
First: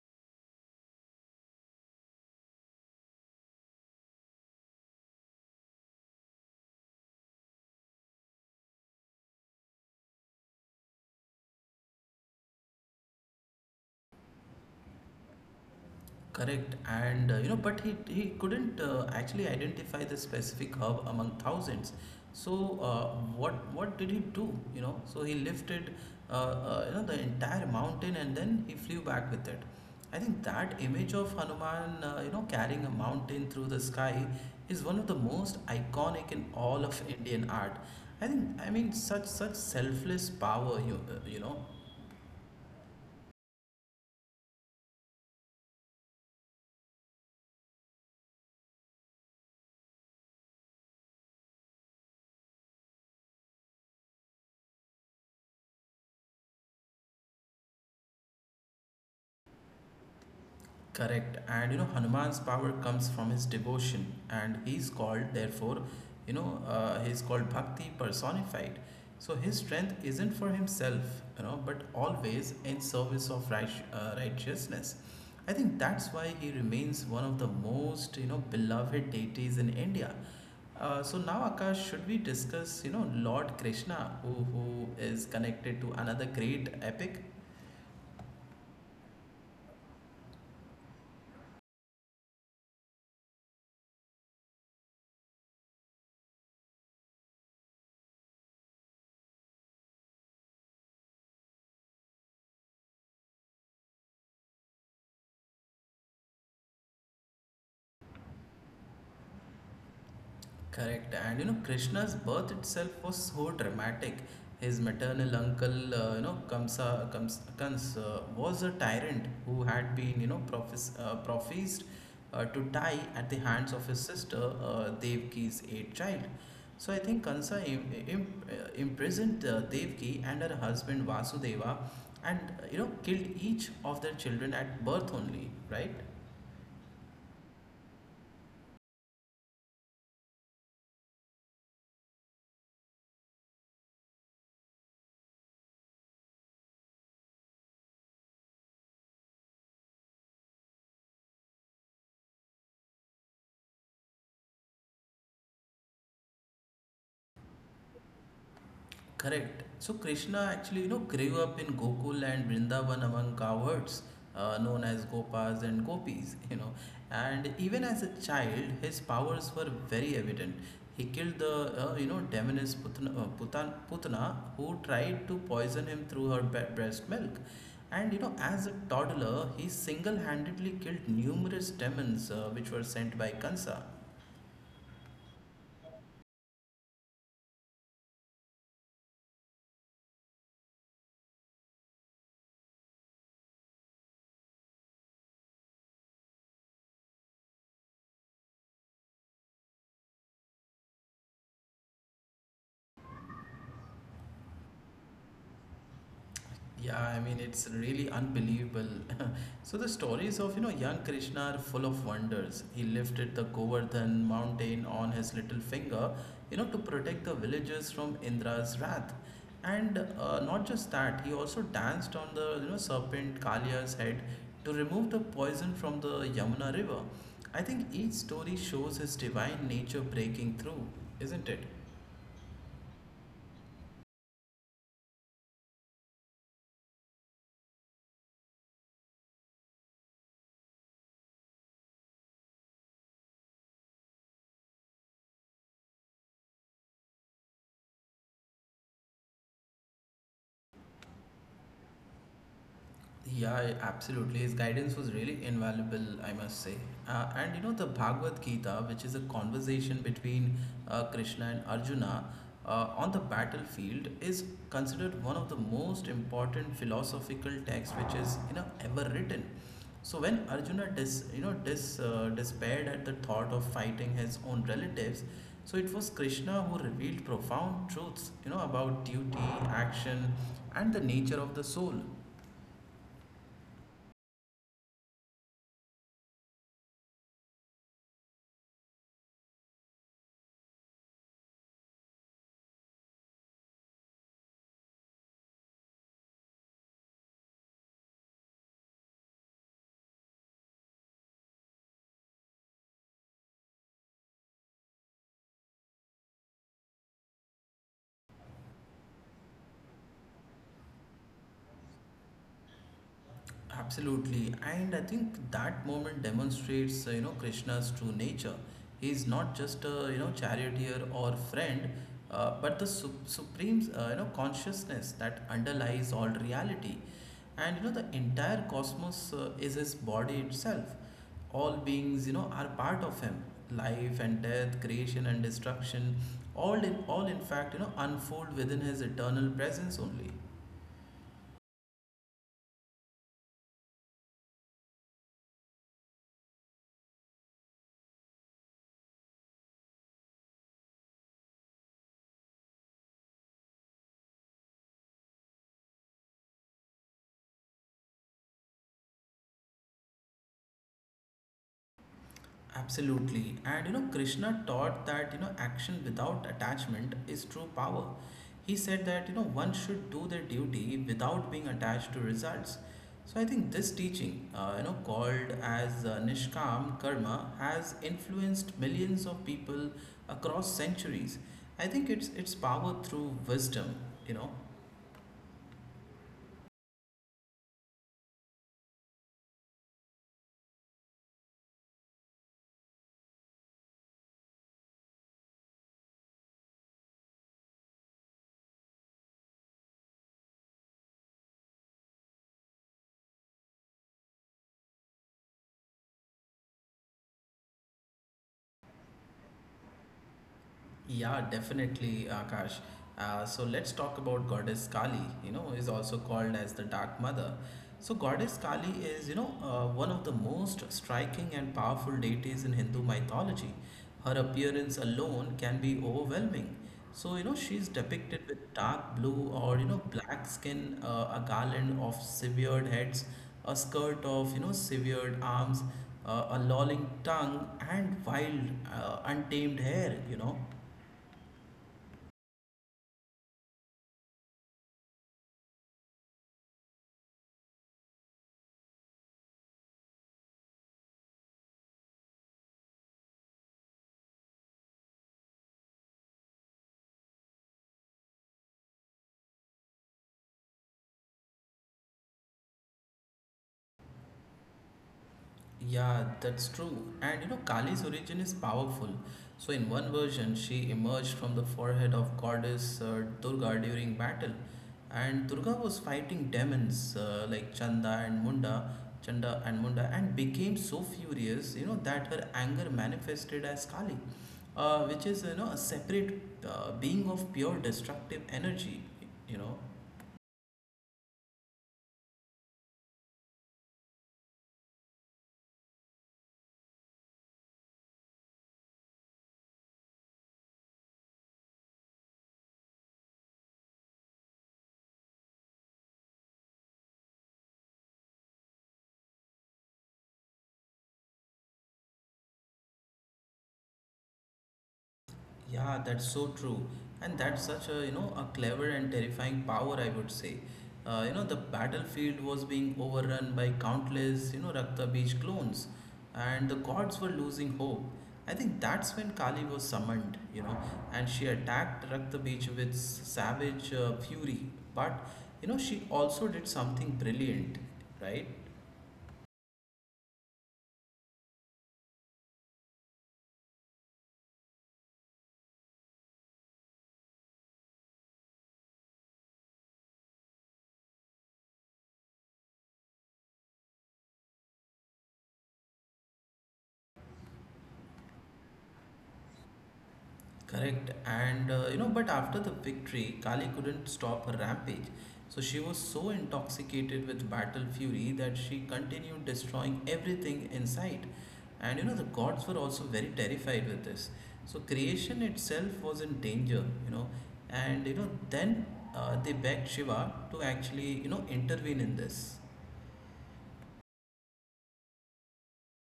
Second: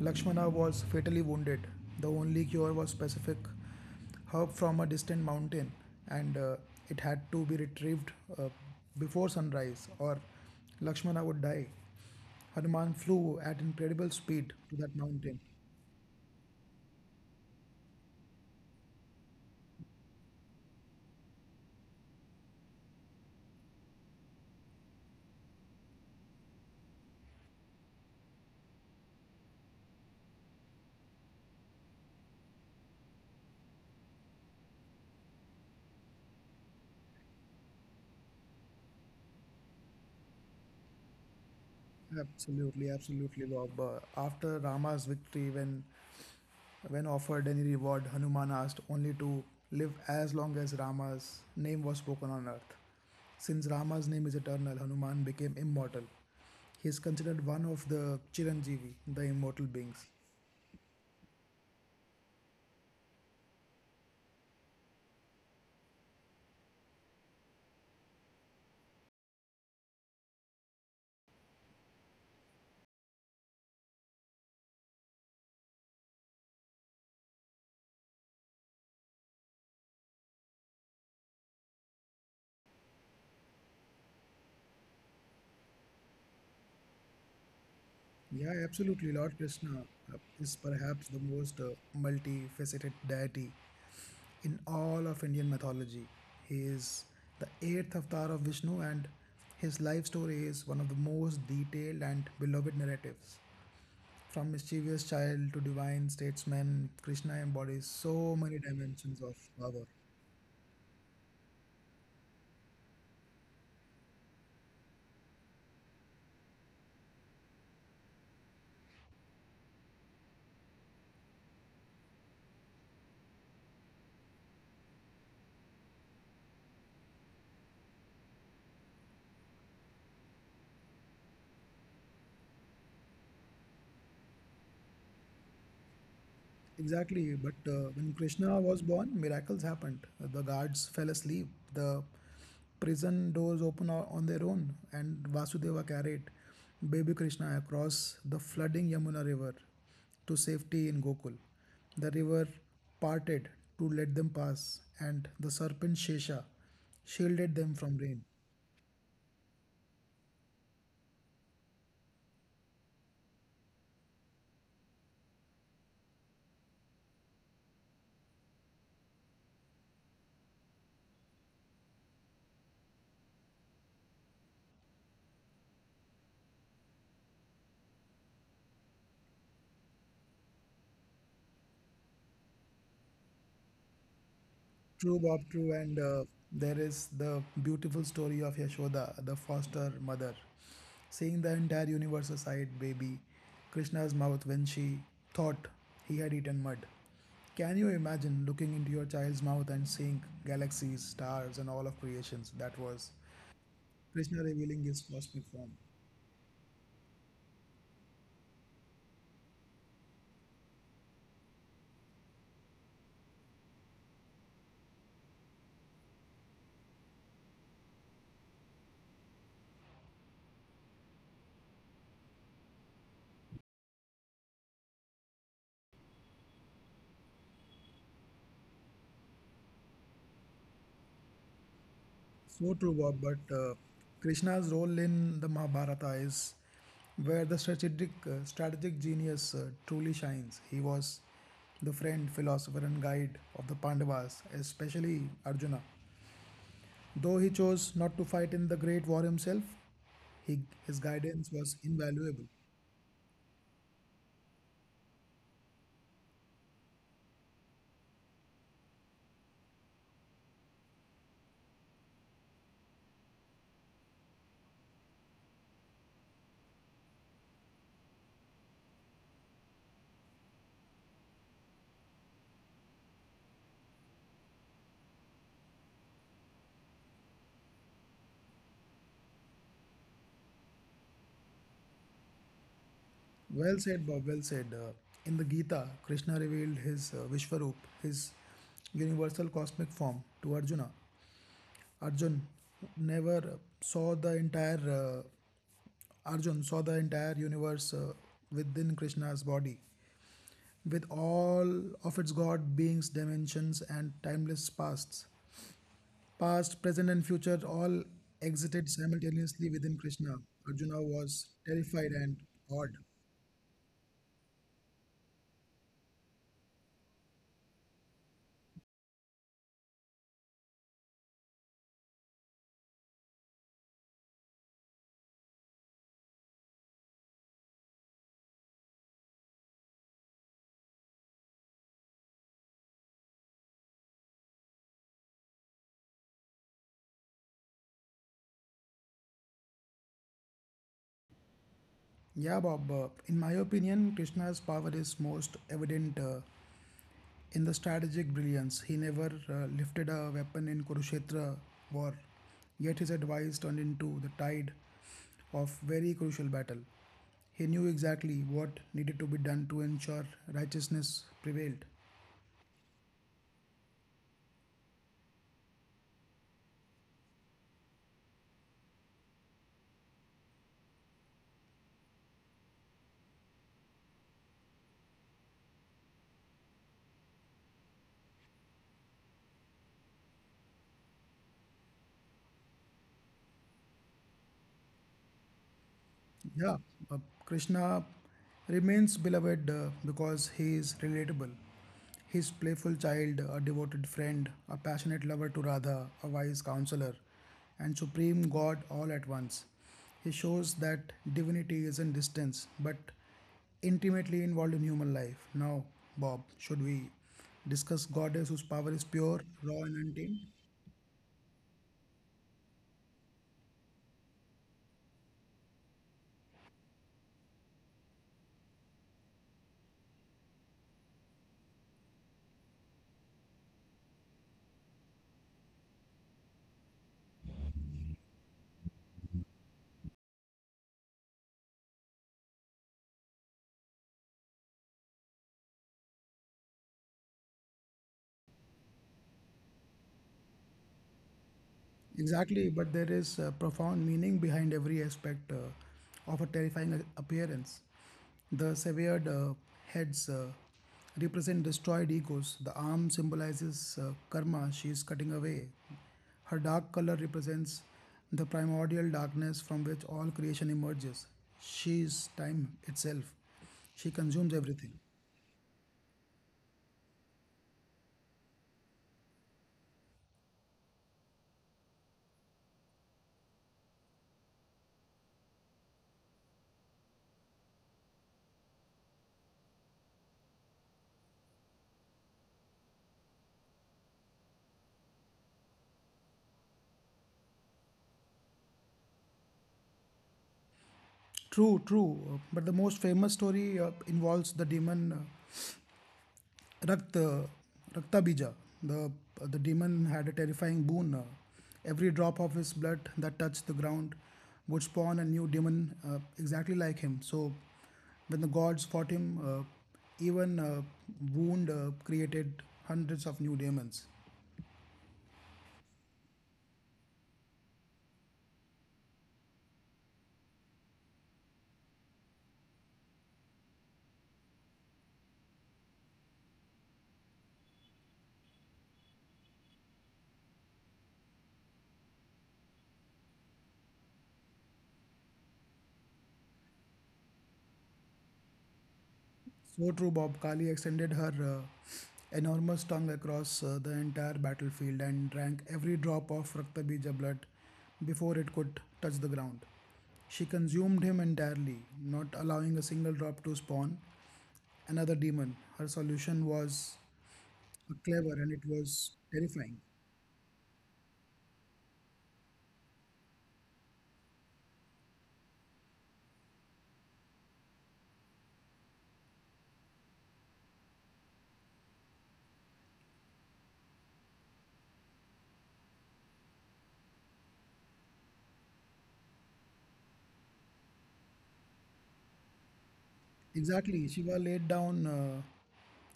Speaker 2: Lakshmana was fatally wounded. The only cure was specific herb from a distant mountain, and uh, it had to be retrieved uh, before sunrise, or Lakshmana would die. Hanuman flew at incredible speed to that mountain.
Speaker 1: Correct, and uh, you know, but he he couldn't uh, actually identify the specific herb among thousands. So uh, what what did he do? You know, so he lifted uh, uh, you know the entire mountain and then he flew back with it. I think that image of Hanuman, uh, you know, carrying a mountain through the sky, is one of the most iconic in all of Indian art. I think I mean such such selfless power. You uh, you know
Speaker 2: Absolutely, absolutely, Bob. Uh, after Rama's victory, when When offered any reward, Hanuman asked only to live as long as Rama's name was spoken on earth. Since Rama's name is eternal, Hanuman became immortal. He is considered one of the Chiranjeevi, the immortal beings.
Speaker 1: Correct. And you know, Hanuman's power comes from his devotion, and he's called, therefore, you know, uh, he's called Bhakti personified. So his strength isn't for himself, you know, but always in service of right, uh, righteousness. I think that's why he remains one of the most, you know, beloved deities in India. Uh, so now, Akash, should we discuss, you know, Lord Krishna, who, who is connected to another great epic?
Speaker 2: Yeah, absolutely. Lord Krishna uh, is perhaps the most uh, multifaceted deity in all of Indian mythology. He is the eighth avatar of Vishnu, and his life story is one of the most detailed and beloved narratives. From mischievous child to divine statesman, Krishna embodies so many dimensions of power.
Speaker 1: Correct. And you know, Krishna's birth itself was so dramatic. His maternal uncle, uh, you know, Kamsa, Kams, Kans, uh, was a tyrant who had been, you know, prophes- uh, prophesied uh, to die at the hands of his sister, uh, Devki's eighth child. So I think Kansa Im- im- uh, imprisoned uh, Devki and her husband Vasudeva and, uh, you know, killed each of their children at birth only, right?
Speaker 2: Exactly, but uh, when Krishna was born, miracles happened. The guards fell asleep, the prison doors opened o- on their own, and Vasudeva carried baby Krishna across the flooding Yamuna river to safety in Gokul. The river parted to let them pass, and the serpent Shesha shielded them from rain.
Speaker 1: Correct. So Krishna actually, you know, grew up in Gokul and Vrindavan among cowards uh, known as Gopas and Gopis, you know. And even as a child, his powers were very evident. He killed the, uh, you know, demoness Putana, uh, Putan, Putana who tried to poison him through her be- breast milk. And, you know, as a toddler, he single-handedly killed numerous demons uh, which were sent by Kansa.
Speaker 2: True, Bob, true. And uh, there is the beautiful story of Yashoda, the foster mother, seeing the entire universe aside, baby, Krishna's mouth when she thought he had eaten mud. Can you imagine looking into your child's mouth and seeing galaxies, stars, and all of creations? That was Krishna revealing his cosmic form.
Speaker 1: Yeah, I mean it's really unbelievable. So the stories of you know young Krishna are full of wonders. He lifted the Govardhan mountain on his little finger, you know, to protect the villagers from Indra's wrath. And uh, not just that, he also danced on the you know serpent Kaliya's head to remove the poison from the Yamuna river. I think each story shows his divine nature breaking through, isn't it?
Speaker 2: So true, Bob. But uh, Krishna's role in the Mahabharata is where the strategic uh, strategic genius uh, truly shines. He was the friend, philosopher, and guide of the Pandavas, especially Arjuna. Though he chose not to fight in the great war himself, he, his guidance was invaluable.
Speaker 1: Yeah, absolutely. His guidance was really invaluable, I must say. Uh, and you know, the Bhagavad Gita, which is a conversation between uh, Krishna and Arjuna uh, on the battlefield, is considered one of the most important philosophical texts which is you know ever written. So when Arjuna dis, you know dis, uh, despaired at the thought of fighting his own relatives, so it was Krishna who revealed profound truths you know about duty, action, and the nature of the soul.
Speaker 2: Well said, Bob. Well said. Uh, in the Gita, Krishna revealed his uh, Vishwarup, his universal cosmic form, to Arjuna. Arjun never saw the entire uh, Arjun saw the entire universe uh, within Krishna's body, with all of its god beings, dimensions, and timeless pasts. Past, present, and future all exited simultaneously within Krishna. Arjuna was terrified and awed.
Speaker 1: Absolutely, and I think that moment demonstrates, uh, you know, Krishna's true nature. He is not just a you know charioteer or friend, uh, but the su- supreme uh, you know consciousness that underlies all reality, and you know the entire cosmos uh, is his body itself. All beings, you know, are part of him. Life and death, creation and destruction, all in all, in fact, you know, unfold within his eternal presence only.
Speaker 2: Yeah, Bob. Uh, in my opinion, Krishna's power is most evident uh, in the strategic brilliance. He never uh, lifted a weapon in Kurukshetra war, yet his advice turned into the tide of very crucial battle. He knew exactly what needed to be done to ensure righteousness prevailed.
Speaker 1: Absolutely. And you know, Krishna taught that, you know, action without attachment is true power. He said that, you know, one should do their duty without being attached to results. So I think this teaching, uh, you know, called as uh, Nishkam Karma, has influenced millions of people across centuries. I think it's its power through wisdom, you know,
Speaker 2: Yeah, uh, Krishna remains beloved uh, because he is relatable. His playful child, a devoted friend, a passionate lover to Radha, a wise counselor, and supreme God all at once. He shows that divinity is not distance but intimately involved in human life. Now, Bob, should we discuss goddess whose power is pure, raw, and untamed?
Speaker 1: Yeah, definitely, Akash. Uh, so let's talk about Goddess Kali, you know, is also called as the Dark Mother. So Goddess Kali is, you know, uh, one of the most striking and powerful deities in Hindu mythology. Her appearance alone can be overwhelming. So, you know, she's depicted with dark blue or, you know, black skin, uh, a garland of severed heads, a skirt of, you know, severed arms, uh, a lolling tongue, and wild, uh, untamed hair, you know.
Speaker 2: Exactly, but there is a profound meaning behind every aspect uh, of a terrifying a- appearance. The severed uh, heads uh, represent destroyed egos. The arm symbolizes uh, karma she is cutting away. Her dark color represents the primordial darkness from which all creation emerges. She is time itself. She consumes everything.
Speaker 1: Yeah, that's true. And you know, Kali's origin is powerful. So, in one version, she emerged from the forehead of goddess uh, Durga during battle. And Durga was fighting demons uh, like Chanda and Munda, Chanda and Munda, and became so furious, you know, that her anger manifested as Kali, uh, which is, you know, a separate uh, being of pure destructive energy, you know.
Speaker 2: True, true. uh, But the most famous story uh, involves the demon. Uh, Rakt, uh, Raktabija, the, the demon had a terrifying boon. Uh, every drop of his blood that touched the ground would spawn a new demon uh, exactly like him. So, when the gods fought him, uh, even uh, wound uh, created hundreds of new demons.
Speaker 1: Yeah, that's so true. And that's such a, you know, a clever and terrifying power, I would say. Uh, you know, the battlefield was being overrun by countless, you know, Rakta Beach clones, and the gods were losing hope. I think that's when Kali was summoned, you know, and she attacked Rakta Beach with savage uh, fury. But, you know, she also did something brilliant, right?
Speaker 2: So true, Bob. Kali extended her uh, enormous tongue across uh, the entire battlefield and drank every drop of Raktabija blood before it could touch the ground. She consumed him entirely, not allowing a single drop to spawn another demon. Her solution was clever and it was terrifying.
Speaker 1: Correct. And uh, you know, but after the victory, Kali couldn't stop her rampage. So she was so intoxicated with battle fury that she continued destroying everything in sight. And you know, the gods were also very terrified with this. So creation itself was in danger, you know. And you know, then uh, they begged Shiva to actually, you know, intervene in this.
Speaker 2: Exactly. Shiva laid down uh,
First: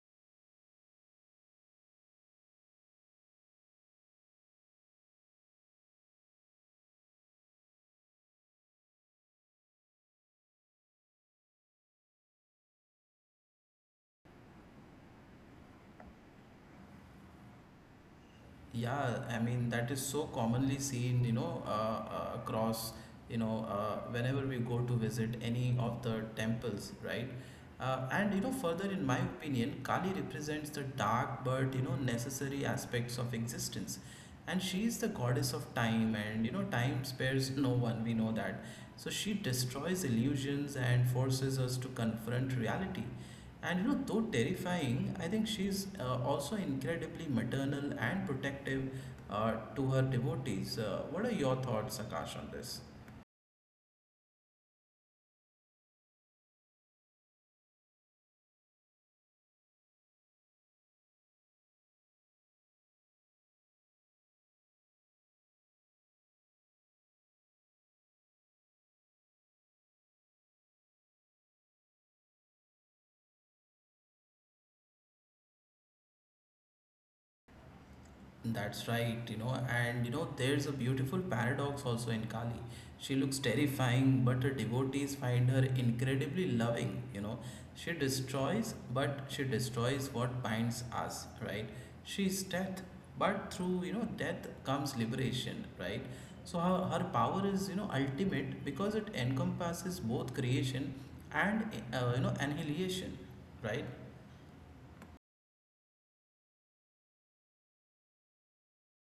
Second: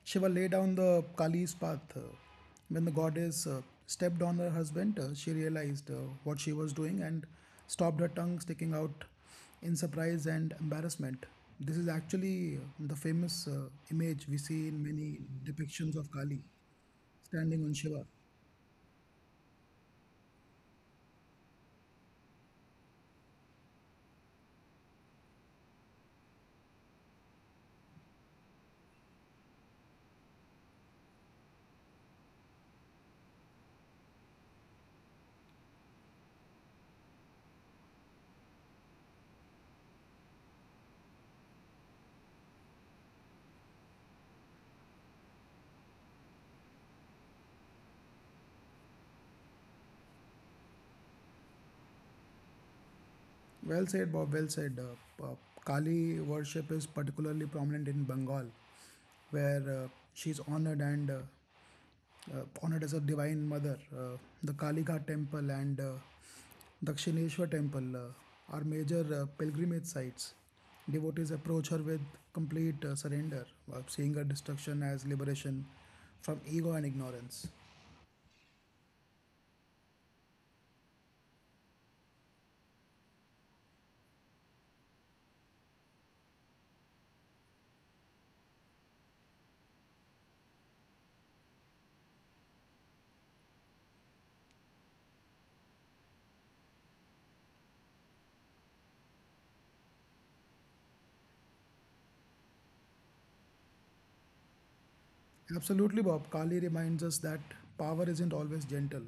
Speaker 2: Shiva laid down the Kali's path. uh, When the goddess uh, stepped on her husband, uh, she realized uh, what she was doing and stopped her tongue sticking out in surprise and embarrassment. This is actually uh, the famous uh, image we see in many depictions of Kali standing on Shiva.
Speaker 1: Yeah, I mean that is so commonly seen, you know, uh, uh, across, you know, uh, whenever we go to visit any of the temples, right? Uh, and you know, further in my opinion, Kali represents the dark but you know necessary aspects of existence, and she is the goddess of time, and you know, time spares no one. We know that, so she destroys illusions and forces us to confront reality. And you know, though terrifying, I think she's uh, also incredibly maternal and protective uh, to her devotees. Uh, what are your thoughts, Akash, on this?
Speaker 2: Well said, Bob. Well said. Uh, uh, Kali worship is particularly prominent in Bengal, where uh, she is honored and uh, uh, honored as a divine mother. Uh, the Kalighat temple and uh, Dakshineshwar temple uh, are major uh, pilgrimage sites. Devotees approach her with complete uh, surrender, uh, seeing her destruction as liberation from ego and ignorance.
Speaker 1: That's right, you know, and you know, there's a beautiful paradox also in Kali. She looks terrifying, but her devotees find her incredibly loving, you know. She destroys, but she destroys what binds us, right? She's death, but through, you know, death comes liberation, right? So her, her power is, you know, ultimate because it encompasses both creation and, uh, you know, annihilation, right?
Speaker 2: Absolutely, Bob. Kali reminds us that power isn't always gentle.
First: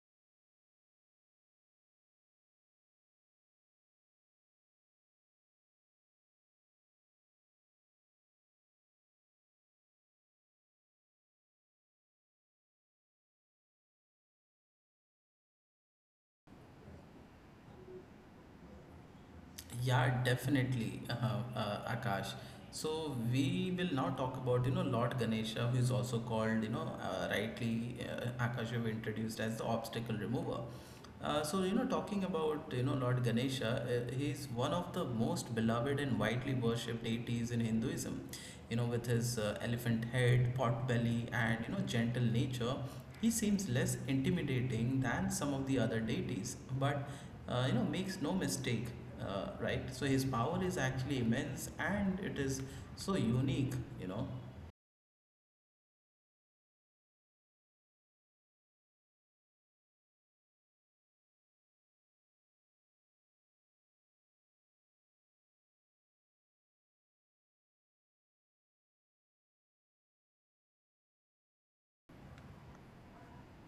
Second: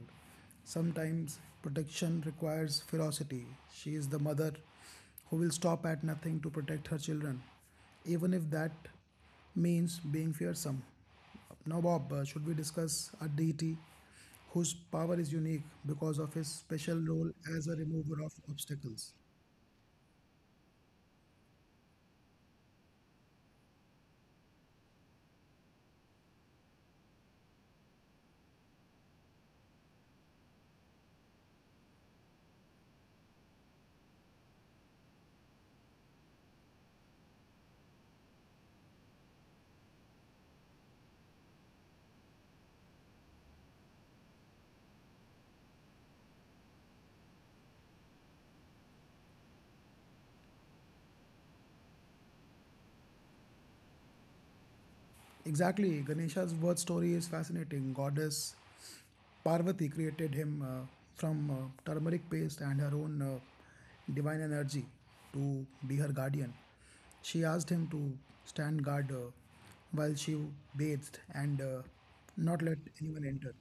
Speaker 2: Sometimes protection requires ferocity. She is the mother who will stop at nothing to protect her children, even if that means being fearsome. Now, Bob, uh, should we discuss a deity whose power is unique because of his special role as a remover of obstacles?
Speaker 1: Yeah, definitely, uh, uh, Akash. So we will now talk about you know Lord Ganesha, who is also called you know uh, rightly, uh, Akash, you have introduced as the obstacle remover. Uh, so you know talking about you know Lord Ganesha, uh, he is one of the most beloved and widely worshipped deities in Hinduism. You know with his uh, elephant head, pot belly, and you know gentle nature, he seems less intimidating than some of the other deities, but uh, you know makes no mistake, uh, right? So his power is actually immense, and it is so unique, you know.
Speaker 2: Exactly, Ganesha's birth story is fascinating. Goddess Parvati created him uh, from uh, turmeric paste and her own uh, divine energy to be her guardian. She asked him to stand guard uh, while she bathed and uh, not let anyone enter.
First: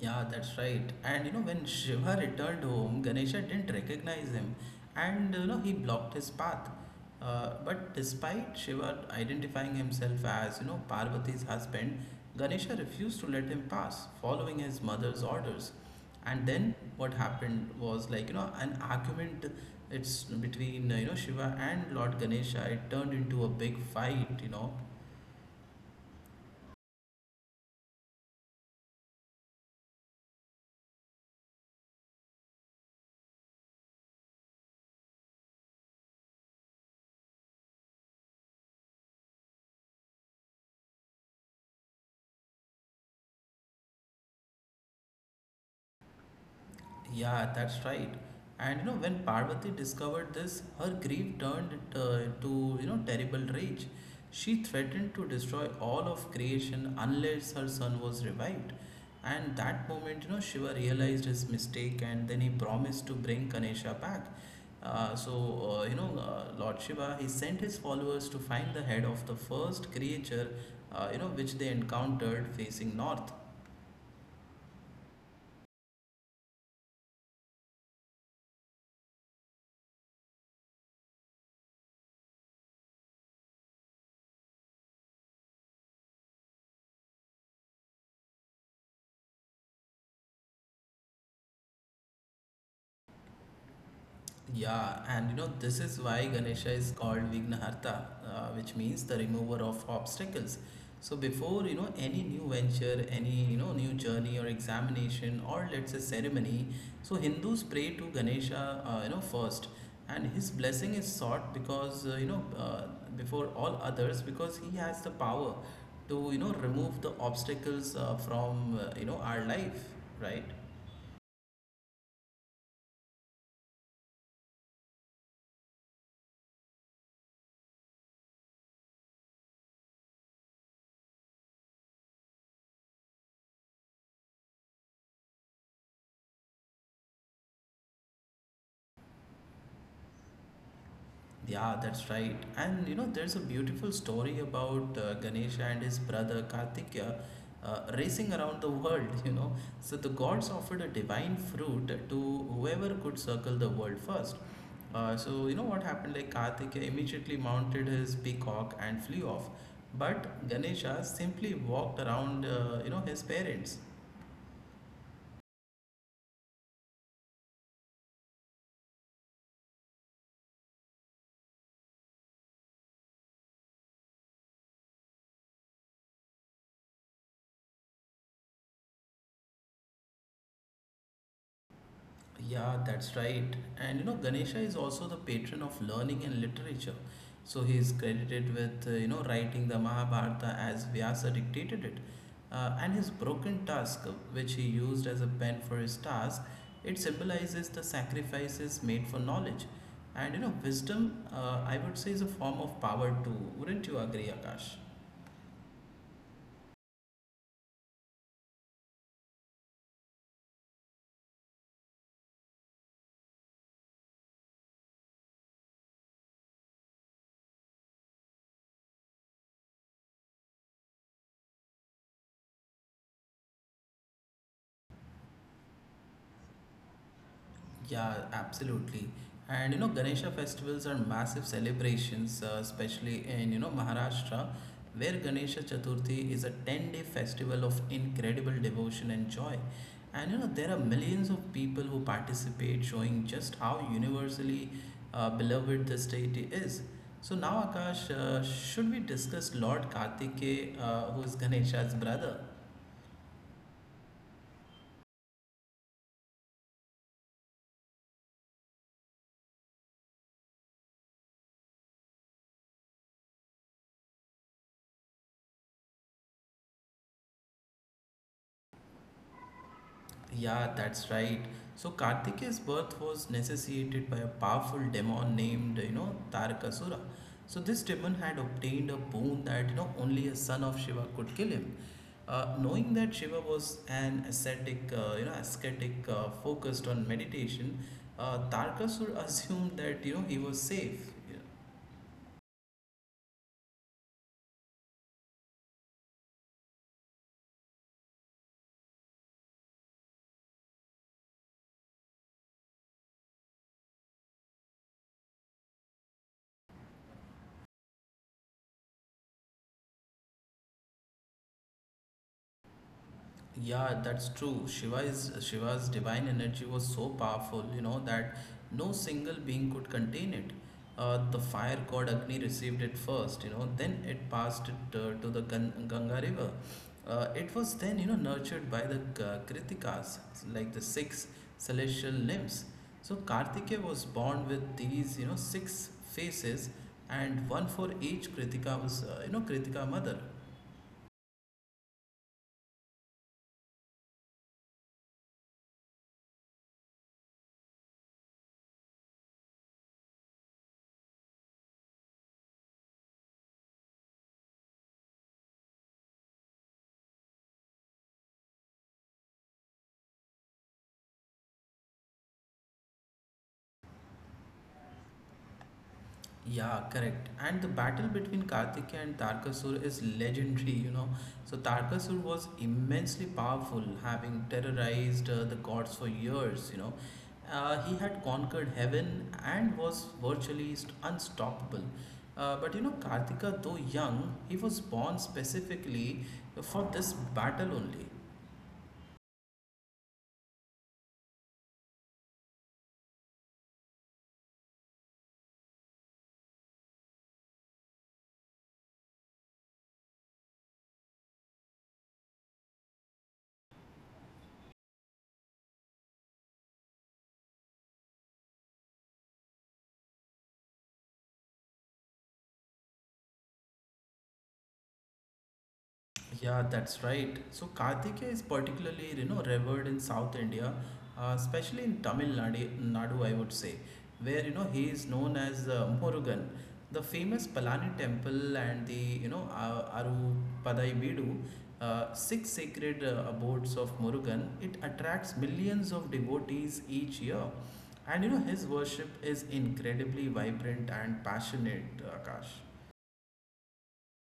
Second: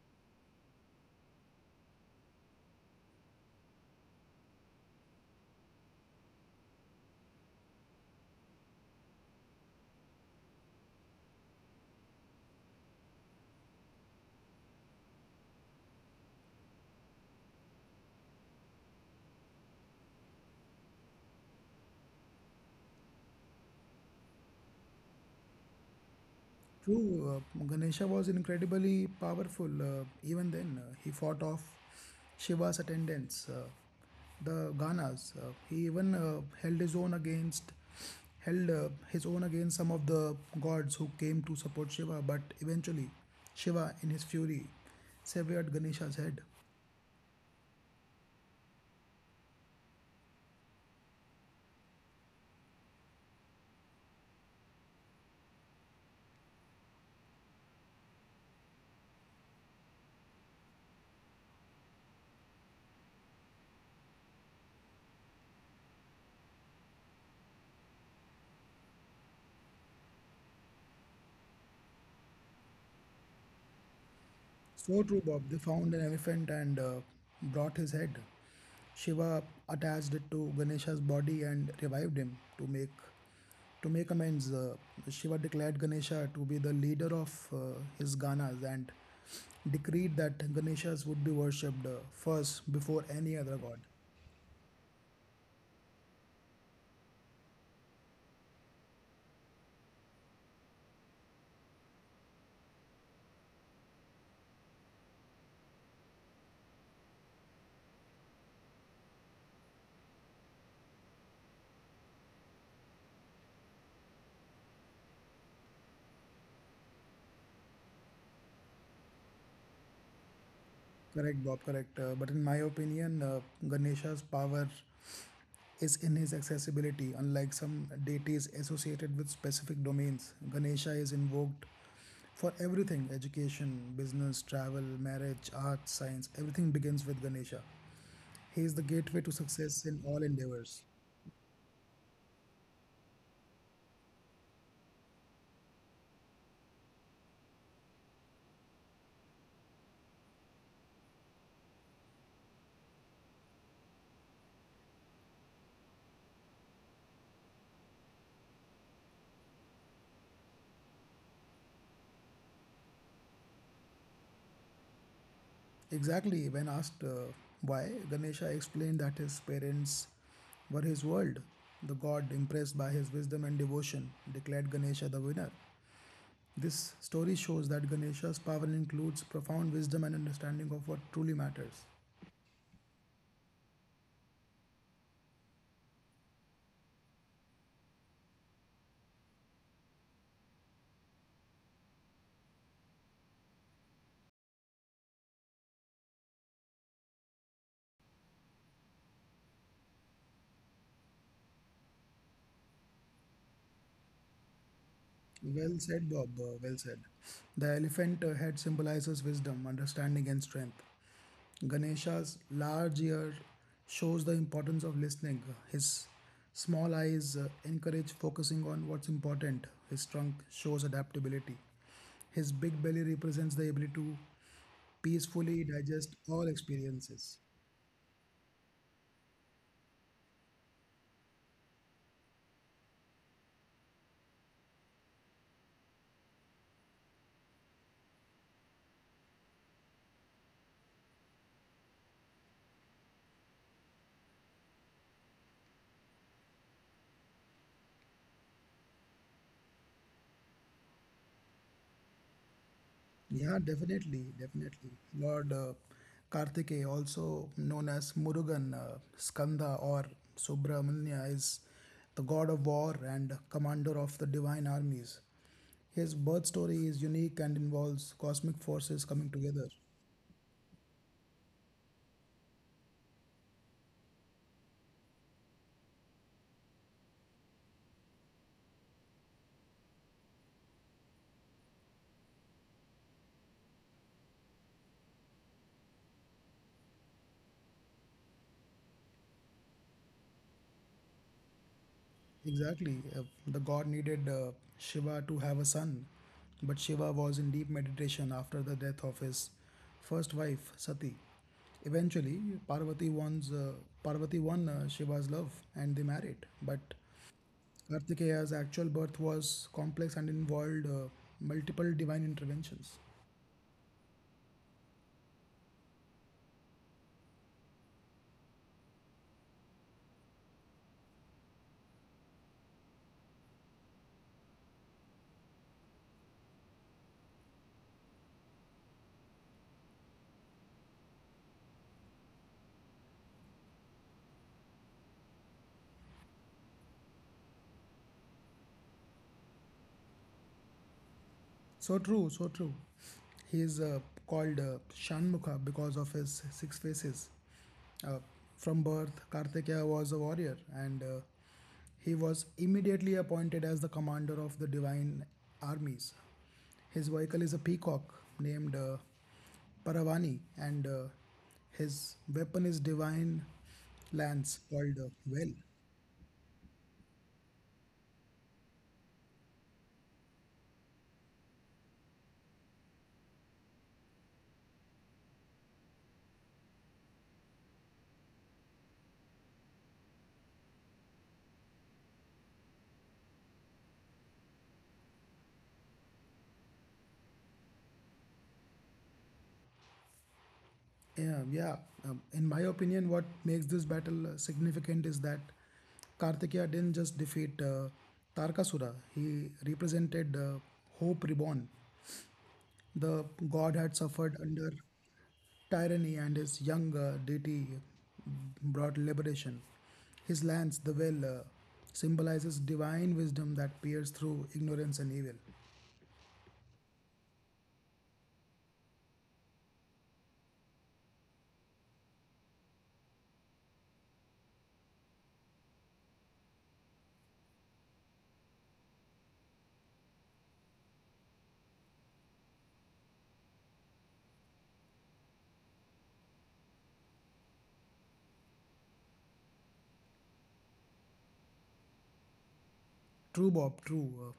Speaker 1: Yeah, that's right. And you know, when Shiva returned home, Ganesha didn't recognize him and you know, he blocked his path. Uh, but despite Shiva identifying himself as you know Parvati's husband, Ganesha refused to let him pass, following his mother's orders. And then what happened was like you know an argument. It's between uh, you know Shiva and Lord Ganesha. It turned into a big fight. You know,
Speaker 2: True, uh, Ganesha was incredibly powerful. Uh, even then, uh, he fought off Shiva's attendants, uh, the Ganas. Uh, he even uh, held his own against held uh, his own against some of the gods who came to support Shiva. But eventually, Shiva, in his fury, severed Ganesha's head.
Speaker 1: Yeah, that's right. And you know, when Parvati discovered this, her grief turned uh, to you know terrible rage. She threatened to destroy all of creation unless her son was revived. And that moment, you know, Shiva realized his mistake, and then he promised to bring Ganesha back. Uh, so uh, you know, uh, Lord Shiva, he sent his followers to find the head of the first creature, uh, you know, which they encountered facing north.
Speaker 2: So true, Bob. They found an elephant and uh, brought his head. Shiva attached it to Ganesha's body and revived him to make to make amends. Uh, Shiva declared Ganesha to be the leader of uh, his Ganas and decreed that Ganeshas would be worshipped uh, first before any other god.
Speaker 1: Yeah, and you know, this is why Ganesha is called Vignaharta, uh, which means the remover of obstacles. So before, you know, any new venture, any, you know, new journey or examination or let's say ceremony, so Hindus pray to Ganesha, uh, you know, first. And his blessing is sought because, uh, you know, uh, before all others, because he has the power to, you know, remove the obstacles uh, from, uh, you know, our life, right?
Speaker 2: Correct, Bob. Correct. Uh, but in my opinion, uh, Ganesha's power is in his accessibility, unlike some deities associated with specific domains. Ganesha is invoked for everything education, business, travel, marriage, art, science, everything begins with Ganesha. He is the gateway to success in all endeavors.
Speaker 1: Yeah, that's right. And you know, there's a beautiful story about uh, Ganesha and his brother Kartikeya uh, uh, racing around the world, you know. So the gods offered a divine fruit to whoever could circle the world first. Uh, so you know what happened? Like Kartikeya immediately mounted his peacock and flew off, but Ganesha simply walked around, uh, you know, his parents.
Speaker 2: Exactly, when asked uh, why, Ganesha explained that his parents were his world. The god, impressed by his wisdom and devotion, declared Ganesha the winner. This story shows that Ganesha's power includes profound wisdom and understanding of what truly matters.
Speaker 1: Yeah, that's right. And you know, Ganesha is also the patron of learning and literature. So he is credited with, uh, you know, writing the Mahabharata as Vyasa dictated it. Uh, and his broken tusk, which he used as a pen for his task, it symbolizes the sacrifices made for knowledge. And you know, wisdom, uh, I would say, is a form of power too. Wouldn't you agree, Akash?
Speaker 2: Well said, Bob. uh, Well said. The elephant uh, head symbolizes wisdom, understanding, and strength. Ganesha's large ear shows the importance of listening. His small eyes uh, encourage focusing on what's important. His trunk shows adaptability. His big belly represents the ability to peacefully digest all experiences.
Speaker 1: Yeah, absolutely. And you know, Ganesha festivals are massive celebrations, uh, especially in you know Maharashtra, where Ganesha Chaturthi is a ten-day festival of incredible devotion and joy. And you know, there are millions of people who participate, showing just how universally uh, beloved this deity is. So now, Akash, uh, should we discuss Lord Kartikeya, uh, who is Ganesha's brother?
Speaker 2: Yeah, definitely, definitely. Lord uh, Kartikeya, also known as Murugan, uh, Skanda, or Subramanya, is the god of war and commander of the divine armies. His birth story is unique and involves cosmic forces coming together.
Speaker 1: Yeah, that's right. So Kartikeya's birth was necessitated by a powerful demon named, you know, Tarakasura. So this demon had obtained a boon that, you know, only a son of Shiva could kill him. Uh, knowing that Shiva was an ascetic, uh, you know, ascetic uh, focused on meditation, uh, Tarakasura assumed that, you know, he was safe.
Speaker 2: Exactly. Uh, the god needed uh, Shiva to have a son, but Shiva was in deep meditation after the death of his first wife, Sati. Eventually, Parvati, wants, uh, Parvati won uh, Shiva's love and they married. But Kartikeya's actual birth was complex and involved uh, multiple divine interventions.
Speaker 1: Yeah, that's true. Shiva's Shiva's divine energy was so powerful, you know, that no single being could contain it. Uh, the fire god Agni received it first, you know, then it passed it uh, to the Gan Ganga river. Uh, it was then, you know, nurtured by the K- Kritikas, like the six celestial nymphs. So Kartikeya was born with these, you know, six faces, and one for each Kritika was, uh, you know, Kritika mother.
Speaker 2: So true, so true. He is uh, called uh, Shanmukha because of his six faces. Uh, from birth, Kartikeya was a warrior, and uh, he was immediately appointed as the commander of the divine armies. His vehicle is a peacock named uh, Paravani, and uh, his weapon is divine lance called uh, Well.
Speaker 1: Yeah, correct. And the battle between Kartikeya and Tarkasur is legendary, you know. So, Tarkasur was immensely powerful, having terrorized uh, the gods for years, you know. Uh, he had conquered heaven and was virtually st- unstoppable. Uh, but you know, Kartika, though young, he was born specifically for this battle only.
Speaker 2: Yeah, yeah. Um, in my opinion, what makes this battle uh, significant is that Kartikeya didn't just defeat uh, Tarkasura, he represented uh, Hope Reborn. The god had suffered under tyranny, and his young uh, deity brought liberation. His lance, the well, uh, symbolizes divine wisdom that peers through ignorance and evil.
Speaker 1: Yeah, that's right. So Kartikeya is particularly, you know, revered in South India, uh, especially in Tamil Nadu, Nadu, I would say, where you know he is known as uh, Murugan, the famous Palani temple and the you know uh, Arupadai Veedu, uh, six sacred uh, abodes of Murugan. It attracts millions of devotees each year, and you know his worship is incredibly vibrant and passionate, Akash.
Speaker 2: True, Bob. True. Uh,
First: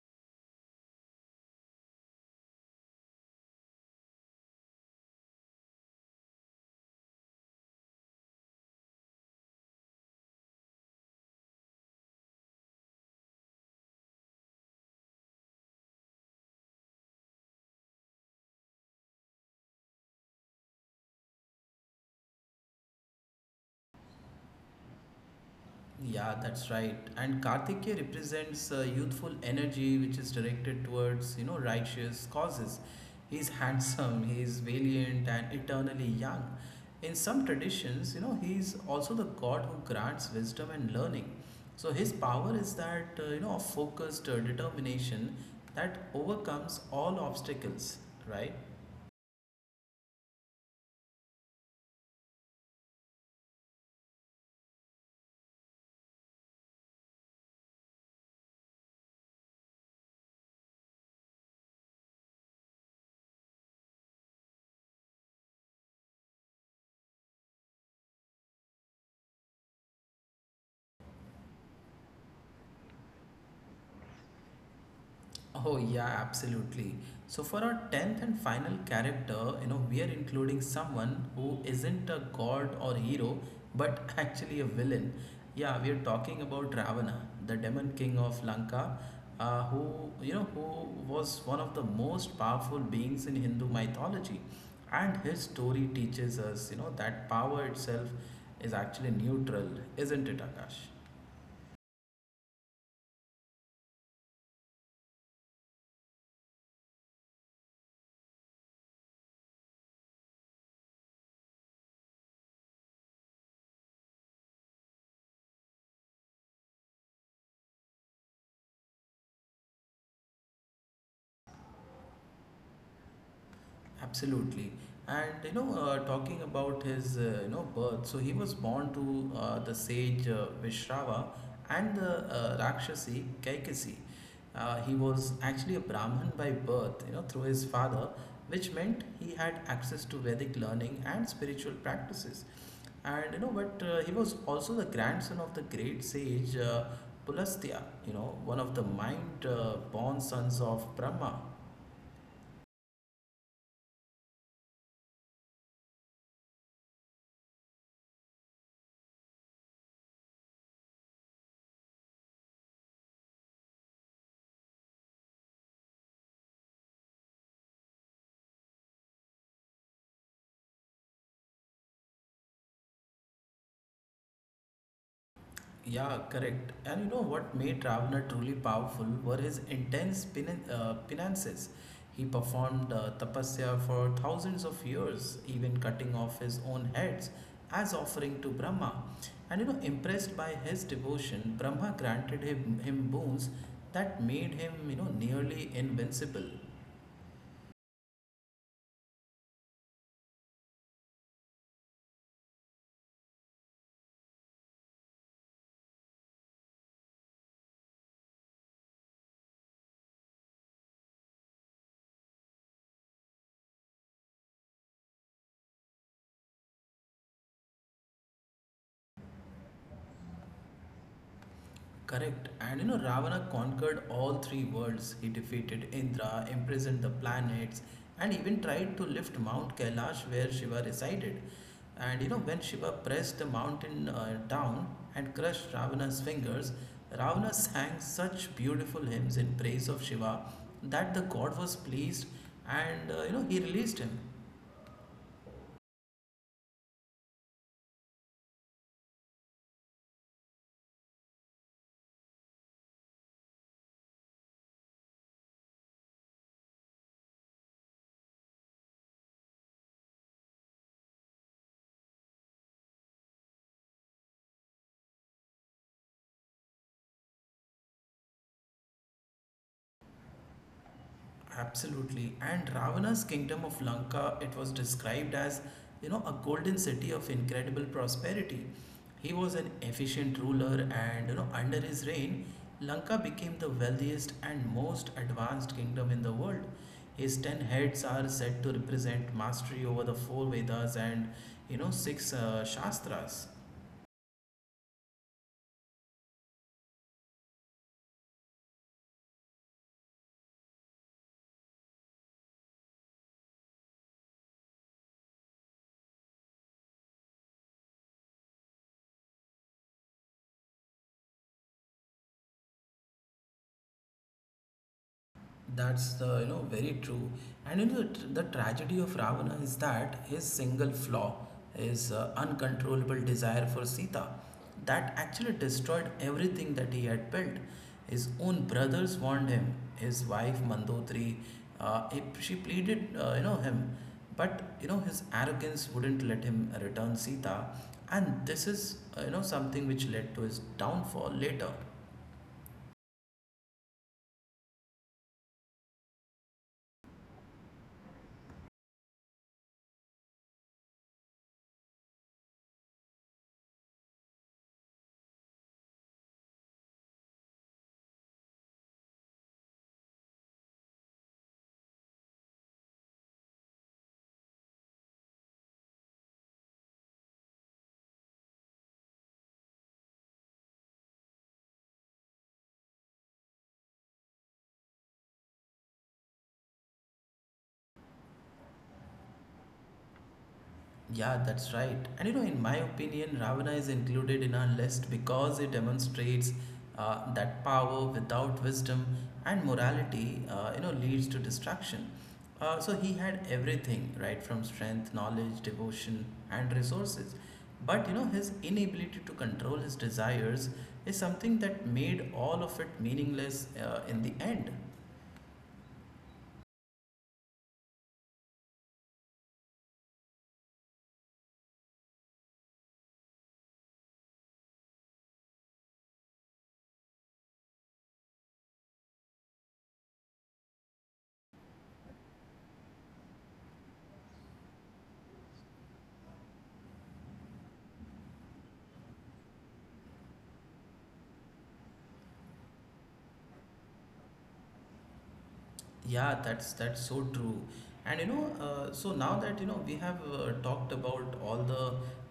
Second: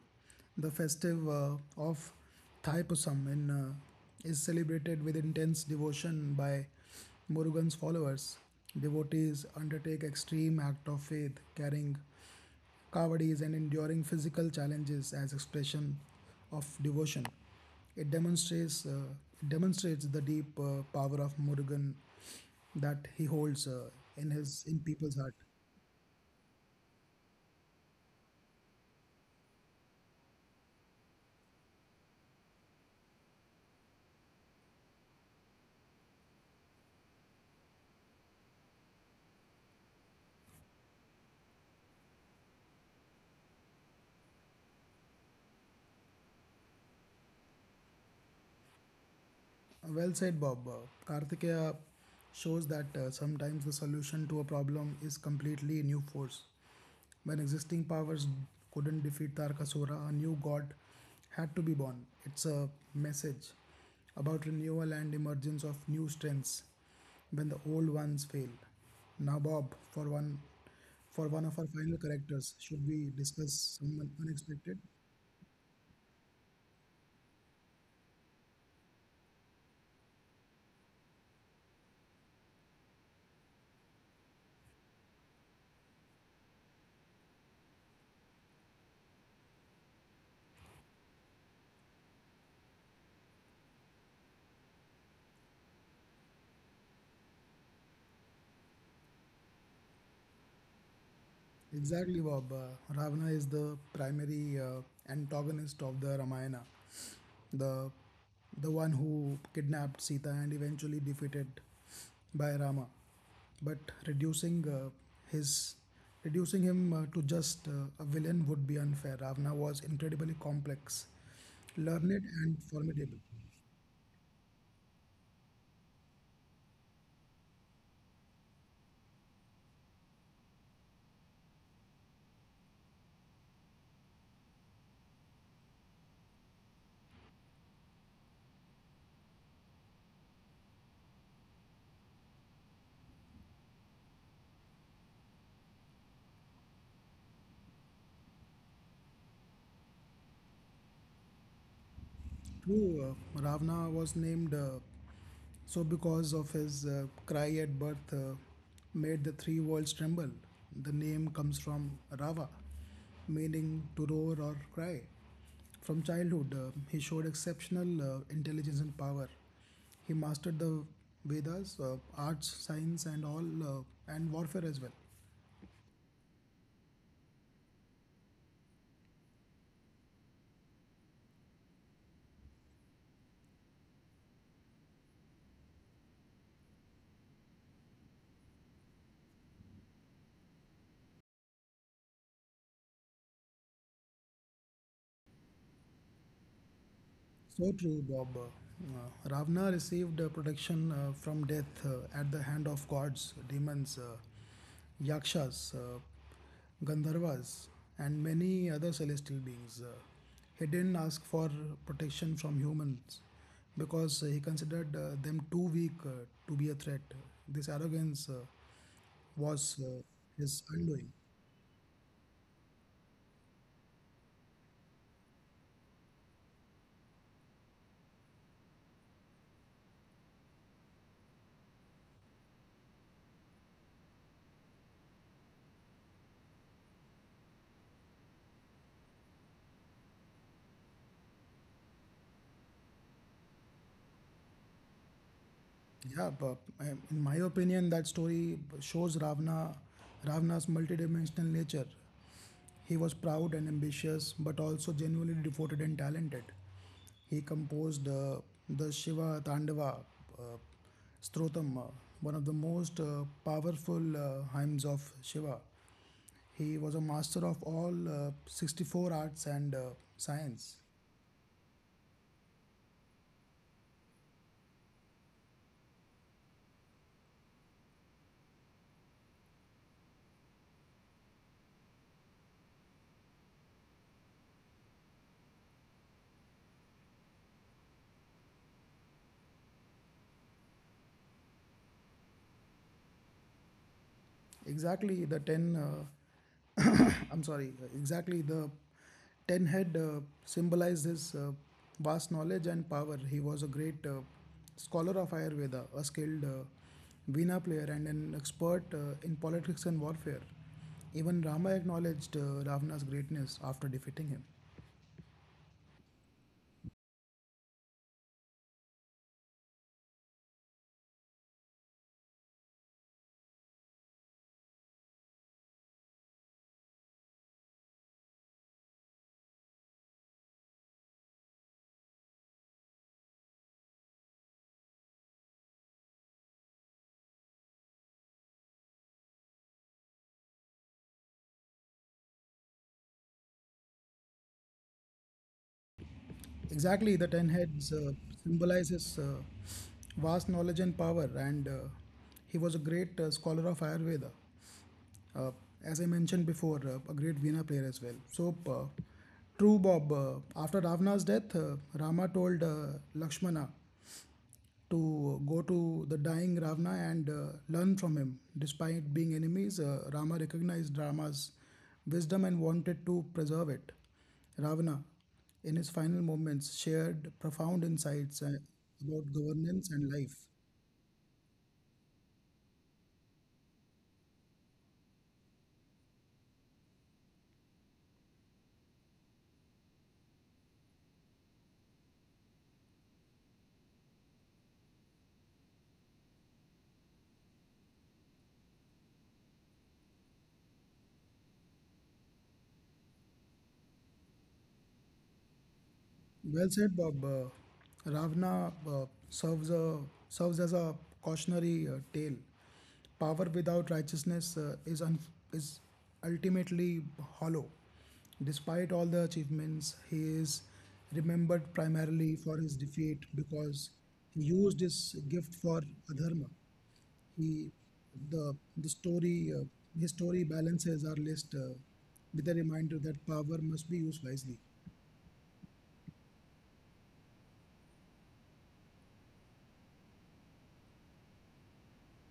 Speaker 2: The festive uh, of Thaipusam in uh, is celebrated with intense devotion by Murugan's followers. Devotees undertake extreme act of faith, carrying kavadis and enduring physical challenges as expression of devotion. It demonstrates uh, demonstrates the deep uh, power of Murugan that he holds uh, in his in people's heart.
Speaker 1: Yeah, that's right. And Karthikeya represents uh, youthful energy which is directed towards, you know, righteous causes. He's handsome, he's valiant and eternally young. In some traditions, you know, he's also the god who grants wisdom and learning. So his power is that, uh, you know, of focused uh, determination that overcomes all obstacles, right?
Speaker 2: Well said, Bob. Uh, Karthikeya shows that uh, sometimes the solution to a problem is completely new force. When existing powers couldn't defeat Tarkasura, a new god had to be born. It's a message about renewal and emergence of new strengths when the old ones failed. Now, Bob, for one, for one of our final characters, should we discuss someone unexpected?
Speaker 1: Oh yeah, absolutely. So for our tenth and final character, you know, we are including someone who isn't a god or hero, but actually a villain. Yeah, we are talking about Ravana, the demon king of Lanka, uh, who you know who was one of the most powerful beings in Hindu mythology, and his story teaches us, you know, that power itself is actually neutral, isn't it, Akash?
Speaker 2: Exactly, Bob. Uh, Ravana is the primary uh, antagonist of the Ramayana, the the one who kidnapped Sita and eventually defeated by Rama, but reducing uh, his reducing him uh, to just uh, a villain would be unfair. Ravana was incredibly complex, learned, and formidable.
Speaker 1: Absolutely. And you know, uh, talking about his uh, you know birth, so he was born to uh, the sage uh, Vishrava and the uh, Rakshasi Kaikasi. Uh, he was actually a Brahmin by birth, you know, through his father, which meant he had access to Vedic learning and spiritual practices. And you know, but uh, he was also the grandson of the great sage uh, Pulastya, you know, one of the mind uh, born sons of Brahma.
Speaker 2: True, uh, Ravana was named uh, so because of his uh, cry at birth uh, made the three worlds tremble. The name comes from Rava, meaning to roar or cry. From childhood, uh, he showed exceptional uh, intelligence and power. He mastered the Vedas, uh, arts, science, and all, uh, and warfare as well.
Speaker 1: Yeah, correct. And you know what made Ravana truly powerful were his intense pin- uh, penances. He performed uh, tapasya for thousands of years, even cutting off his own heads as offering to Brahma. And you know, impressed by his devotion, Brahma granted him, him boons that made him, you know, nearly invincible.
Speaker 2: So true, Bob. Uh, Ravana received uh, protection uh, from death uh, at the hand of gods, demons, uh, yakshas, uh, gandharvas, and many other celestial beings. Uh, he didn't ask for protection from humans because he considered uh, them too weak uh, to be a threat. This arrogance uh, was uh, his undoing.
Speaker 1: Correct. And you know, Ravana conquered all three worlds. He defeated Indra, imprisoned the planets, and even tried to lift Mount Kailash where Shiva resided. And you know, when Shiva pressed the mountain uh, down and crushed Ravana's fingers, Ravana sang such beautiful hymns in praise of Shiva that the god was pleased and uh, you know, he released him.
Speaker 2: Yeah, but um, in my opinion, that story shows Ravana, Ravana's multidimensional nature. He was proud and ambitious, but also genuinely devoted and talented. He composed uh, the Shiva Tandava uh, Strotam, uh, one of the most uh, powerful uh, hymns of Shiva. He was a master of all uh, sixty-four arts and uh, science.
Speaker 1: Absolutely. And Ravana's kingdom of Lanka, it was described as, you know, a golden city of incredible prosperity. He was an efficient ruler and, you know, under his reign, Lanka became the wealthiest and most advanced kingdom in the world. His ten heads are said to represent mastery over the four Vedas and, you know, six uh, Shastras.
Speaker 2: Exactly the ten uh, I'm sorry exactly the ten head uh, symbolized his uh, vast knowledge and power. He was a great uh, scholar of Ayurveda, a skilled uh, veena player, and an expert uh, in politics and warfare. Even Rama acknowledged uh, Ravana's greatness after defeating him.
Speaker 1: That's the, you know, very true. And you know, the, the tragedy of Ravana is that his single flaw, his uh, uncontrollable desire for Sita, that actually destroyed everything that he had built. His own brothers warned him. His wife Mandotri, uh, if she pleaded, uh, you know, him. But you know, his arrogance wouldn't let him return Sita, and this is, uh, you know, something which led to his downfall later.
Speaker 2: Exactly, the ten heads uh, symbolizes uh, vast knowledge and power, and uh, he was a great uh, scholar of Ayurveda. Uh, as I mentioned before, uh, a great Veena player as well. So, uh, true, Bob. Uh, after Ravana's death, uh, Rama told uh, Lakshmana to uh, go to the dying Ravana and uh, learn from him. Despite being enemies, uh, Rama recognized Rama's wisdom and wanted to preserve it. Ravana, in his final moments, shared profound insights uh, about governance and life.
Speaker 1: Yeah, that's right. And you know, in my opinion, Ravana is included in our list because it demonstrates uh, that power without wisdom and morality, uh, you know, leads to destruction. Uh, so he had everything, right, from strength, knowledge, devotion, and resources. But you know, his inability to control his desires is something that made all of it meaningless uh, in the end.
Speaker 2: Well said, Bob. Uh, Ravana uh, serves a serves as a cautionary uh, tale. Power without righteousness uh, is un- is ultimately hollow. Despite all the achievements, he is remembered primarily for his defeat because he used his gift for adharma. He the the story uh, his story balances our list uh, with a reminder that power must be used wisely.
Speaker 1: Yeah, that's that's so true. And you know, uh, so now that you know we have uh, talked about all the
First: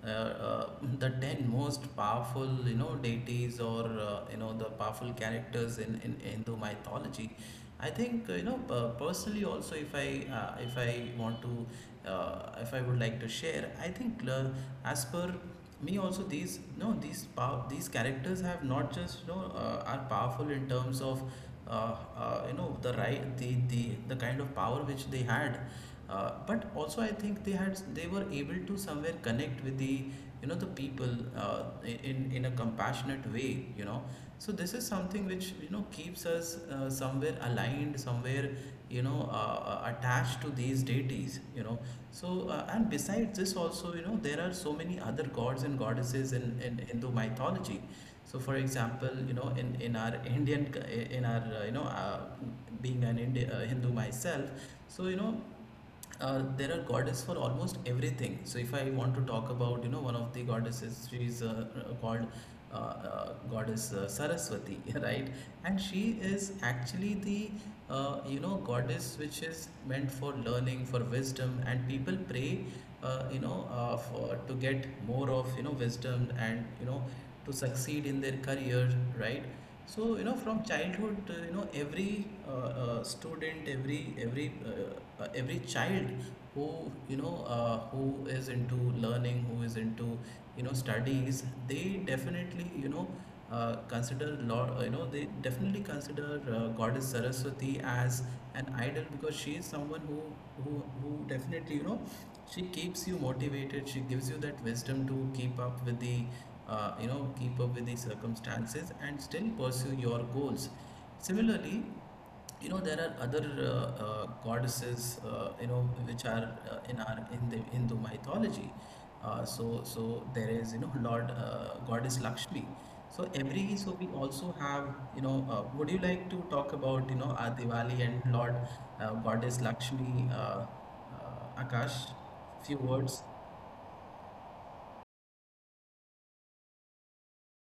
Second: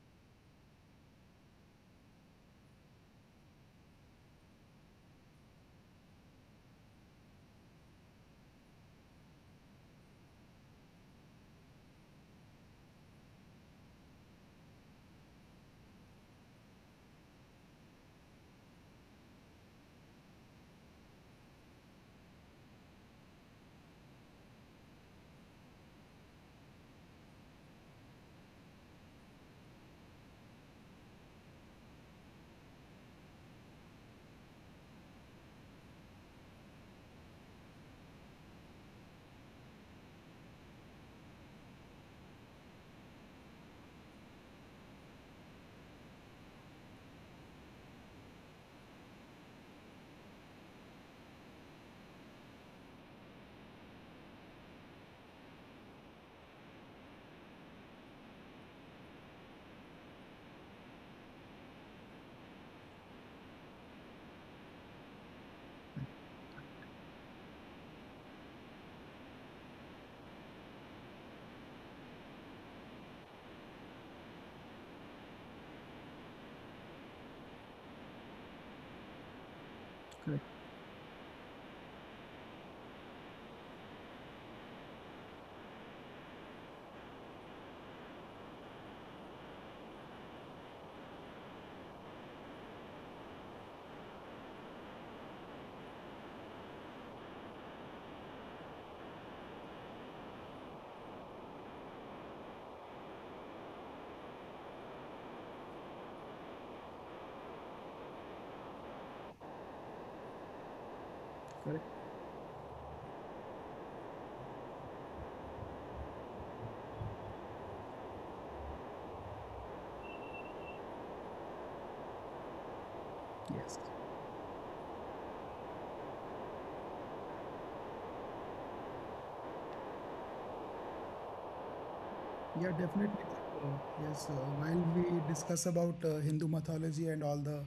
Speaker 1: uh, uh, the ten most powerful you know deities or uh, you know the powerful characters in, in Hindu mythology, I think uh, you know uh, personally also if I uh, if I want to uh, if I would like to share. I think uh, as per me also these no these pow- these characters have not just you know uh, are powerful in terms of uh, uh, you know the right the, the the kind of power which they had, uh, but also I think they had they were able to somewhere connect with the you know the people uh, in in a compassionate way. You know so this is something which you know keeps us uh, somewhere aligned, somewhere you know uh, uh, attached to these deities. You know so uh, and besides this also, you know there are so many other gods and goddesses in, in Hindu mythology. So for example, you know in in our Indian, in our uh, you know uh, being an Indian, uh, Hindu myself, so you know uh, there are goddess for almost everything. So if I want to talk about, you know one of the goddesses, she is uh, called uh, uh, goddess uh, Saraswati right? And she is actually the uh, you know goddess which is meant for learning, for wisdom, and people pray uh, you know uh, for to get more of, you know wisdom and you know to succeed in their career, right? So you know
Speaker 2: Correct.
Speaker 1: from childhood, uh, you know every uh, uh, student, every every uh, uh, every child who you know uh, who is into learning, who is into, you know studies, they definitely you know uh, consider lord, uh, you know they definitely consider uh, goddess Saraswati as an idol, because she is someone who who who definitely, you know she keeps you motivated, she gives you that wisdom to keep up with the uh, you know keep up with the circumstances and still pursue your goals. Similarly, you know there are other uh, uh, goddesses uh, you know which are uh, in our, in the Hindu mythology. Uh, so so there is, you know Lord, uh, goddess Lakshmi. So every,
Speaker 2: Yes.
Speaker 1: so we also have, you know uh, would you like to talk about, you know our Diwali and Lord uh, goddess Lakshmi, uh, uh, Akash?
Speaker 2: Yeah,
Speaker 1: Few words.
Speaker 2: definitely. Uh, yes, uh, while we discuss about uh, Hindu mythology and all the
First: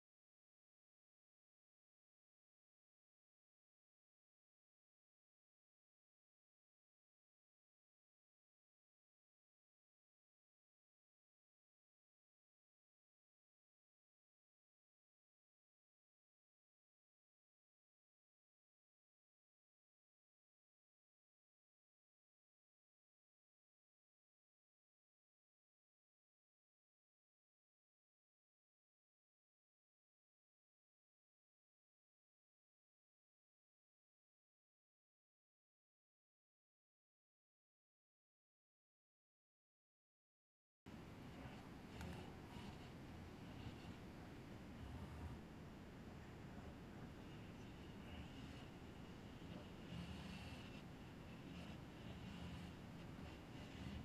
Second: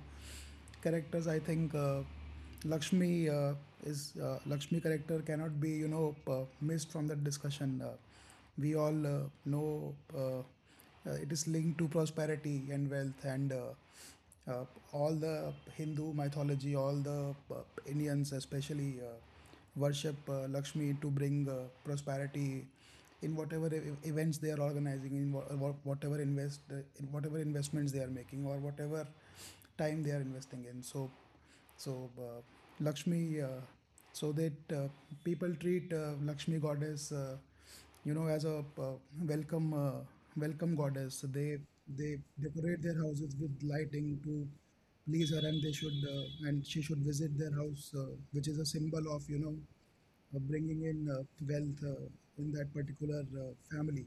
Speaker 2: characters, I think uh, Lakshmi uh, is uh, Lakshmi character cannot be you know uh, missed from that discussion. Uh, we all uh, know uh, uh, it is linked to prosperity and wealth. And. Uh, uh, all the Hindu mythology, all the uh, Indians, especially, uh, worship uh, Lakshmi to bring uh, prosperity in whatever e- events they are organizing, in wha- wha- whatever invest, uh, in whatever investments they are making, or whatever time they are investing in. So, so uh, Lakshmi, uh, so that uh, people treat uh, Lakshmi goddess, uh, you know as a uh, welcome uh, welcome goddess. They they decorate their houses with lighting to please her, and they should uh, and she should visit their house, uh, which is a symbol of, you know uh, bringing in uh, wealth uh, in that particular uh, family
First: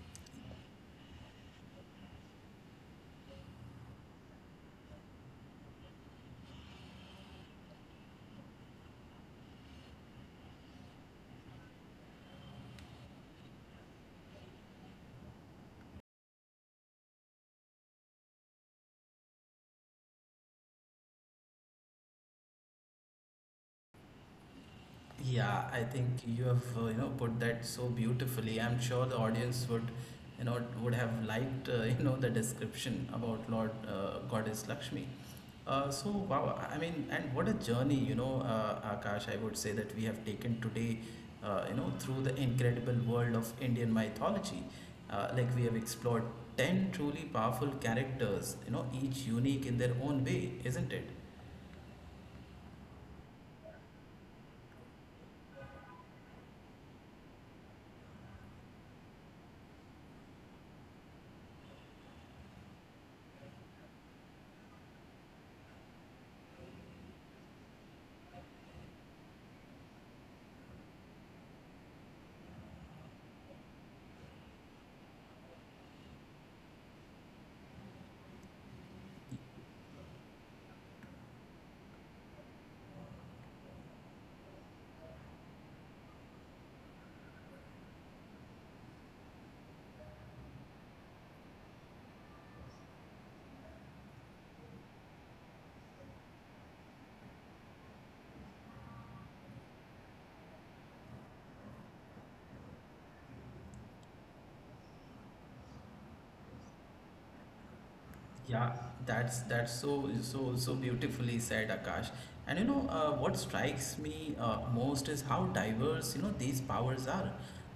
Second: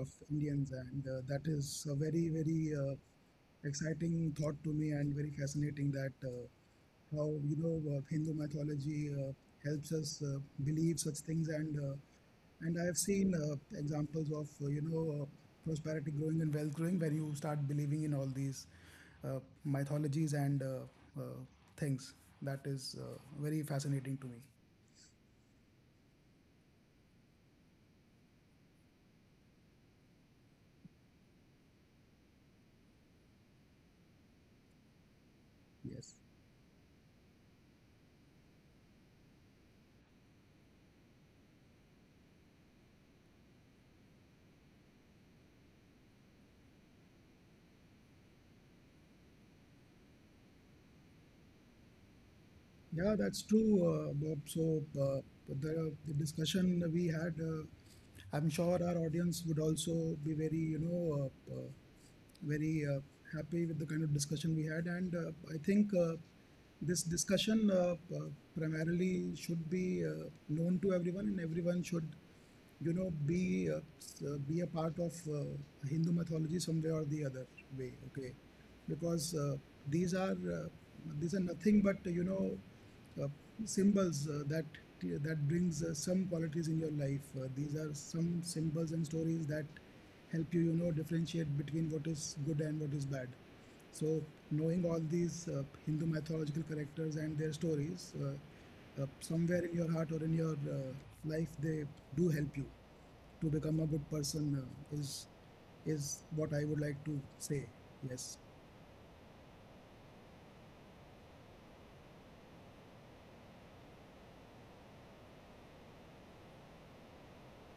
Speaker 2: of Indians. And uh, that is a very, very uh, exciting thought to me, and very fascinating that, uh, how you know uh, Hindu mythology uh, helps us uh, believe such things. And uh, and I've seen uh, examples of, uh, you know, uh, prosperity growing and wealth growing when you start believing in all these uh, mythologies and uh, uh, things. That is uh, very fascinating to me.
Speaker 1: Yeah, I think you have uh, you know put that so beautifully. I'm sure the audience would, you know would have liked uh, you know the description about Lord, uh, Goddess Lakshmi. Uh, so
Speaker 2: Yes.
Speaker 1: wow, I mean, and what a journey, you know, uh, Akash, I would say that we have taken today, uh, you know, through the incredible world of Indian mythology. Uh, like, we have explored ten truly powerful characters, you know, each unique in their own way, isn't it?
Speaker 2: Yeah, that's true, uh, Bob. So uh, the, the discussion we had, uh, I'm sure our audience would also be very, you know, uh, uh, very uh, happy with the kind of discussion we had. And uh, I think uh, this discussion uh, uh, primarily should be uh, known to everyone, and everyone should, you know be uh, s- uh, be a part of uh, Hindu mythology some way or the other way, okay, because uh, these are uh, these are nothing but, you know uh, symbols uh, that that brings uh, some qualities in your life. Uh, these are some symbols and stories that help you, you know differentiate between what is good and what is bad. So, knowing all these uh, Hindu mythological characters and their stories, uh, uh, somewhere in your heart or in your uh, life, they do help you to become a good person, uh, is is what I would like to say. Yes.
Speaker 1: Yeah, that's that's so so so beautifully said, Akash. And you know, uh, what strikes me uh, most is how diverse, you know these powers are.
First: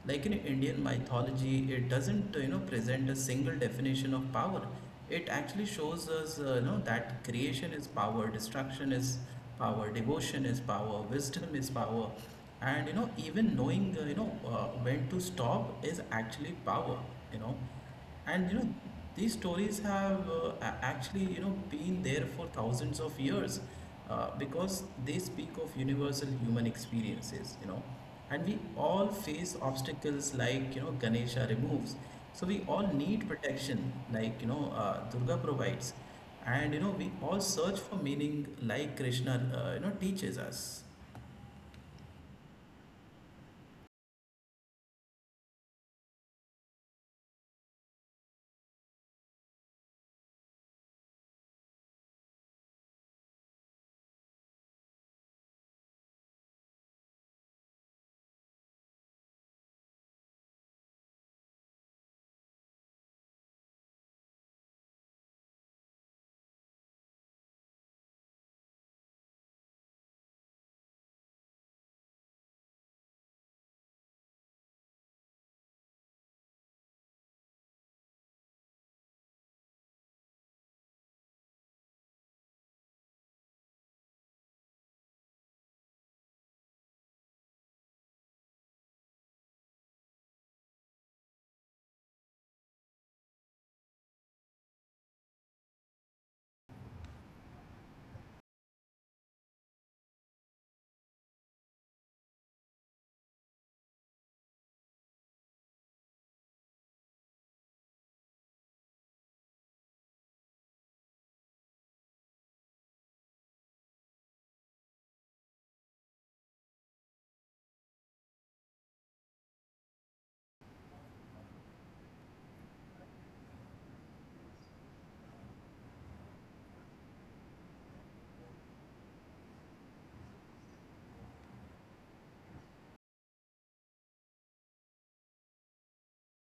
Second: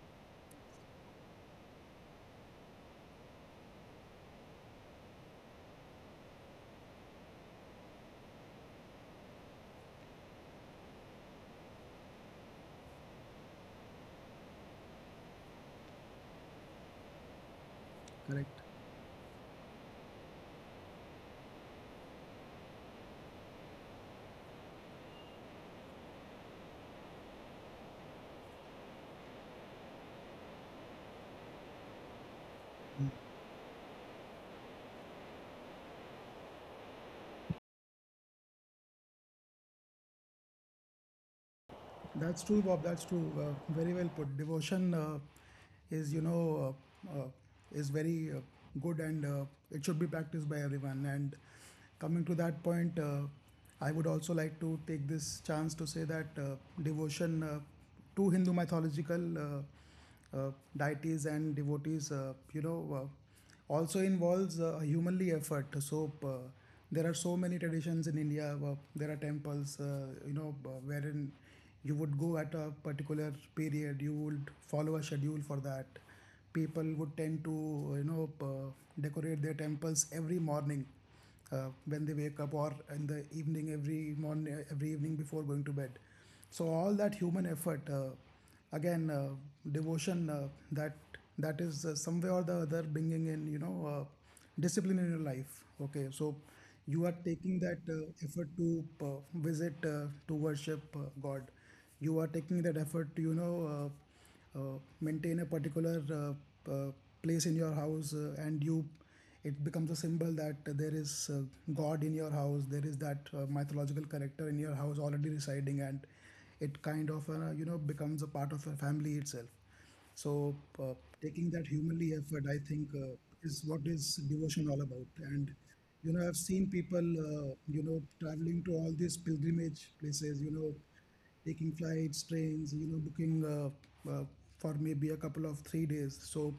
Speaker 1: Like, in Indian mythology, it doesn't uh, you know present a single definition of power. It actually shows us, uh, you know that creation is power, destruction is power, devotion is power, wisdom is power, and you know even knowing, uh, you know uh, when to stop is actually power. You know and you
Speaker 2: Correct.
Speaker 1: know These stories have uh, a- actually, you know been there for thousands of years, uh, because they speak of universal human experiences. You know and we all face obstacles like, you know Ganesha removes, so we all need protection like, you know uh, Durga provides, and you know we all search for meaning like Krishna uh, you know teaches us.
Speaker 2: That's true, Bob. That's true. Uh, very well put. Devotion, uh, is, you know, uh, uh, is very uh, good, and uh, it should be practiced by everyone. And coming to that point, uh, I would also like to take this chance to say that uh, devotion uh, to Hindu mythological uh, uh, deities and devotees, uh, you know, uh, also involves uh, humanly effort. So uh, there are so many traditions in India. Uh, there are temples, uh, you know uh, wherein you would go at a particular period, you would follow a schedule for that. People would tend to, you know uh, decorate their temples every morning, uh, when they wake up, or in the evening, every morning, every evening before going to bed. So all that human effort, uh, again uh, devotion, uh, that that is uh, some way or the other bringing in, you know uh, discipline in your life, okay. So you are taking that uh, effort to uh, visit, uh, to worship uh, god. You are taking that effort to, you know uh, uh, maintain a particular uh, uh, place in your house, uh, and you, it becomes a symbol that there is uh, god in your house, there is that uh, mythological character in your house already residing, and it kind of, uh, you know becomes a part of your family itself. So uh, taking that humanly effort, I think uh, is what is devotion all about. And you know, I've seen people, uh, you know traveling to all these pilgrimage places, you know, taking flights, trains, you know, booking uh, uh, for maybe a couple of three days. So,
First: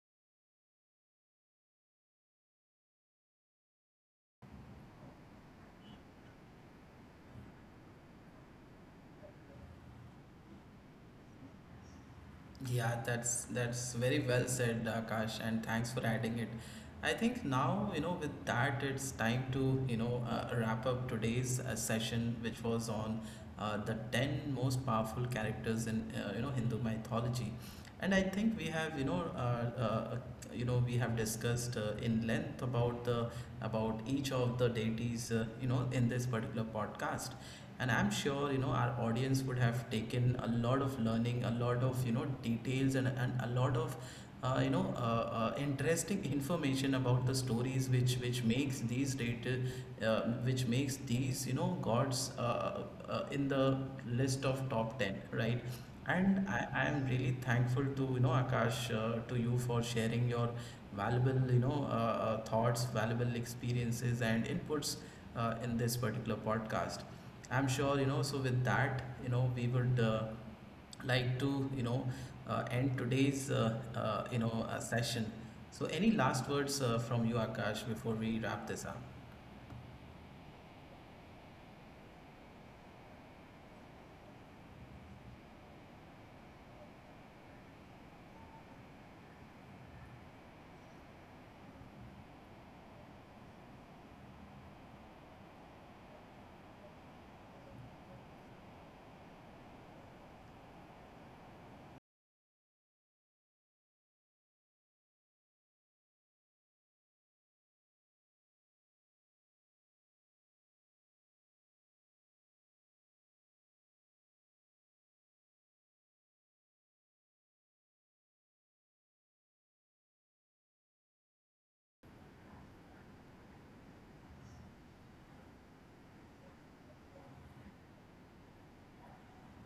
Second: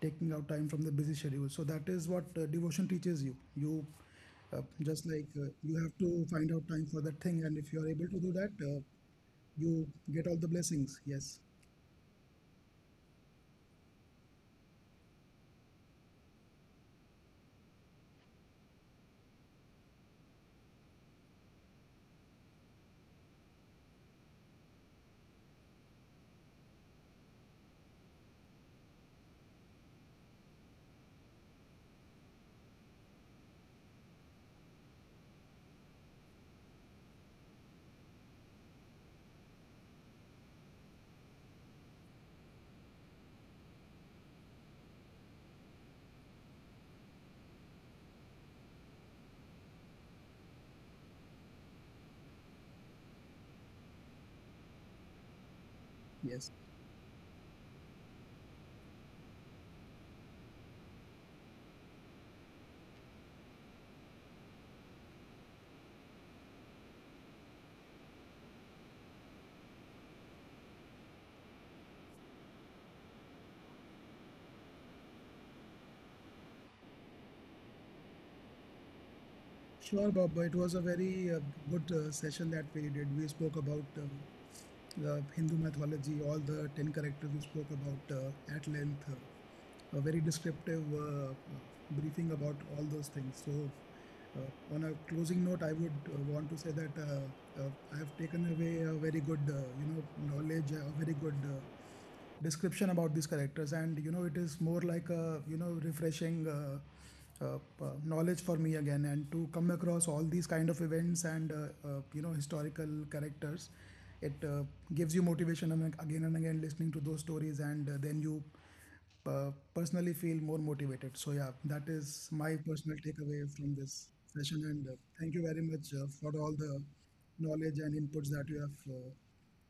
Speaker 2: taking out time from the busy schedule. So that is what uh, devotion teaches you. You uh, just like uh, you have to find out time for that thing, and if you are able to do that, uh, you get all the blessings. Yes,
Speaker 1: Yeah, that's that's very well said, Akash, and thanks for adding it. I think now, you know, with that, it's time to you know, uh, wrap up today's uh, session, which was on uh, the ten most powerful characters in, uh, you know, Hindu mythology. And I think we have you know, uh, uh, you know, we have discussed uh, in length about the, about each of the deities, uh, you know, in this particular podcast. And I'm sure, you know, our audience would have taken a lot of learning, a lot of you know, details, and and a lot of. Uh, you know, uh, uh, interesting information about the stories, which which makes these data, uh, which makes these, you know gods, uh, uh, in the list of top ten, right? And
Speaker 2: yes.
Speaker 1: I, I am really thankful to, you know Akash, uh, to you, for sharing your valuable, you know uh, uh, thoughts, valuable experiences and inputs uh, in this particular podcast. I'm sure you know. So with that, you know, we would uh, like to, you know uh, end today's uh, uh, you know uh, session. So any last words uh, from you, Akash, before we wrap this up?
Speaker 2: Sure, Bob. It was a very uh, good uh, session that we did. We spoke about um, the Hindu mythology, all the ten characters we spoke about uh, at length, uh, a very descriptive uh, uh, briefing about all those things. So, uh, on a closing note, I would uh, want to say that uh, uh, I have taken away a very good, uh, you know, knowledge, a very good uh, description about these characters. And you know, it is more like a, you know, refreshing uh, uh, uh, knowledge for me again, and to come across all these kind of events and, uh, uh, you know historical characters. It uh, gives you motivation again and again, listening to those stories, and uh, then you uh, personally feel more motivated. So yeah, that is my personal takeaway from this session. And uh, thank you very much uh, for all the knowledge and inputs that you have uh,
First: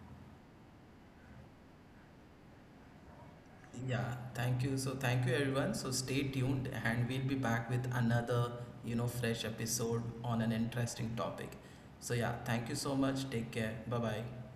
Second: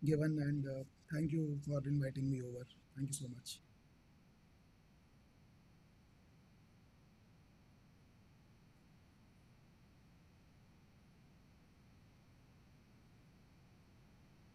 Speaker 2: given. And uh, thank you for inviting me over. Thank you so much.
Speaker 1: Yeah, thank you. So thank you everyone. So stay tuned, and we'll be back with another, you know, fresh episode on an interesting topic. So yeah, thank you so much. Take care. Bye-bye.